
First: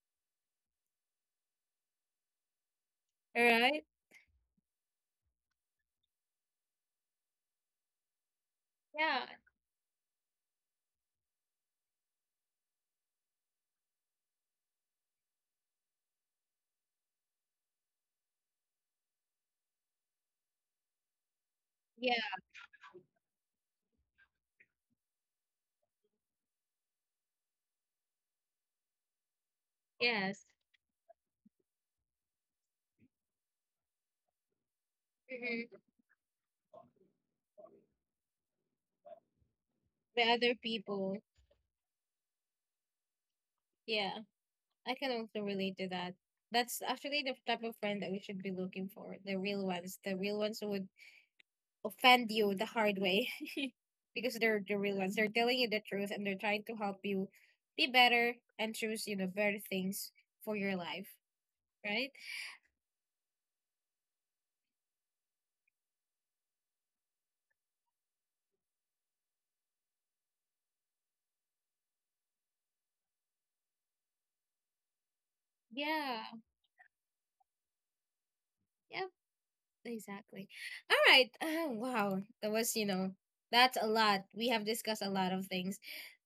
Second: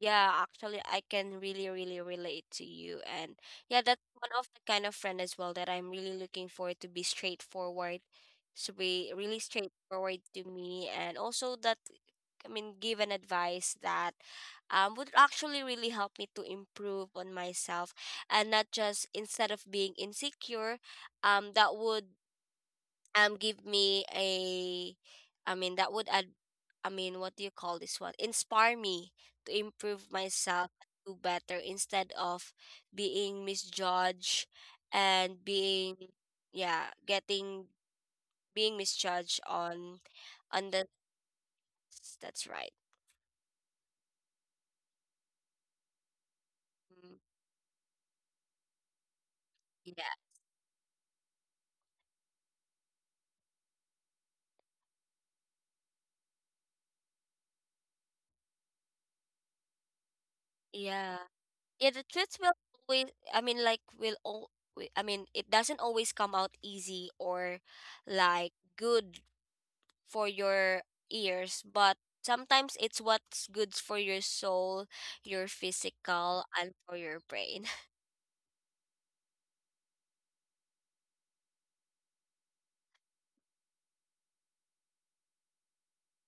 B: Yeah, actually, I can really, really relate to you. And
A: All
B: yeah,
A: right.
B: that's one of the kind of friend as well that I'm really looking for, to be straightforward, to be
A: Yeah.
B: really straightforward to me. And also that, I mean, give an advice that, would actually really help me to improve on myself and not just, instead of being insecure, that would,
A: Yeah.
B: um, give me a, I mean, that would add, I mean, what do you call this one, inspire me to improve
A: Yes.
B: myself to better instead of being misjudged and
A: Hmm.
B: being, yeah, getting being misjudged on
A: The other
B: on the,
A: people.
B: that's right.
A: Yeah, I can also relate to that. That's
B: Mm,
A: actually the type of friend that we should be looking for, the real ones,
B: yeah,
A: the real ones who would offend you the hard way. [laughs] Because they're the real ones. They're telling you the truth and they're trying to help you be better and choose, you know, better things for your life,
B: yeah, yeah, the
A: right?
B: truth will always, I mean like will all I mean, it doesn't always come out easy or like good for your ears, but sometimes it's what's good for your soul, your
A: Yeah.
B: physical, and for your brain. [laughs]
A: Yep. Exactly. All right. Wow. That was, you know, that's a lot. We have discussed a lot of things.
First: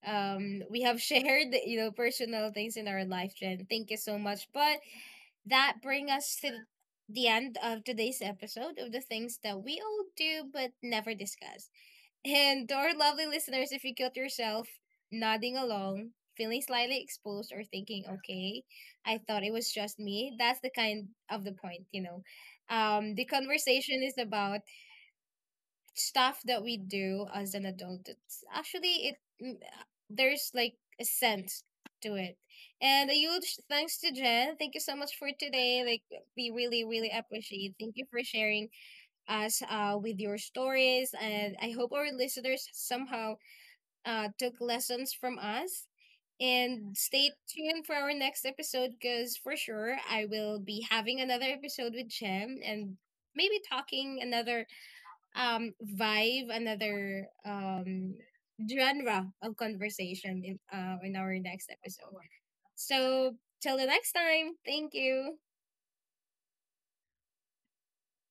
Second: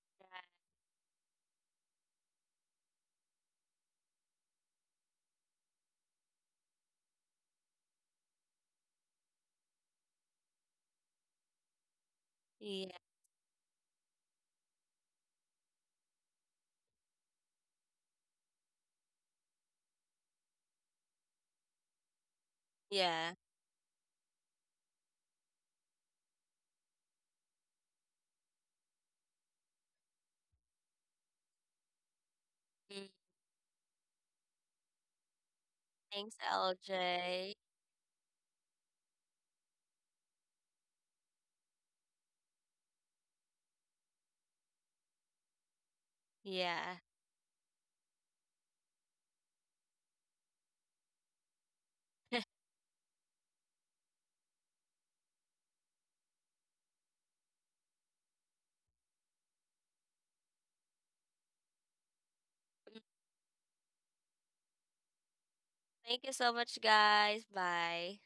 A: We have [laughs] shared, you know, personal things in our life, Jen. Thank you so much. But that brings us to the end of today's episode of The Things That We All Do But Never Discuss. And to our
B: Yeah.
A: lovely listeners, if you caught yourself nodding along, feeling slightly exposed, or thinking, okay, I thought it was just me, that's the kind of the point, you know. The
B: Yeah.
A: conversation is about stuff that we do as an adult. It's actually, mm, there's like a sense to it. And
B: Mm,
A: a huge thanks to Jen. Thank you so much for today. Like,
B: thanks,
A: we really, really
B: LJ.
A: appreciate. Thank you for sharing us, uh, with your stories, and I hope our listeners somehow, took lessons from us. And
B: Yeah.
A: stay tuned for our next episode because for sure I will be having another episode with Jem,
B: [laughs]
A: and maybe talking another, vibe, another, genre of conversation in, in our next episode. So till the next time, thank you.
B: Thank you so much, guys. Bye.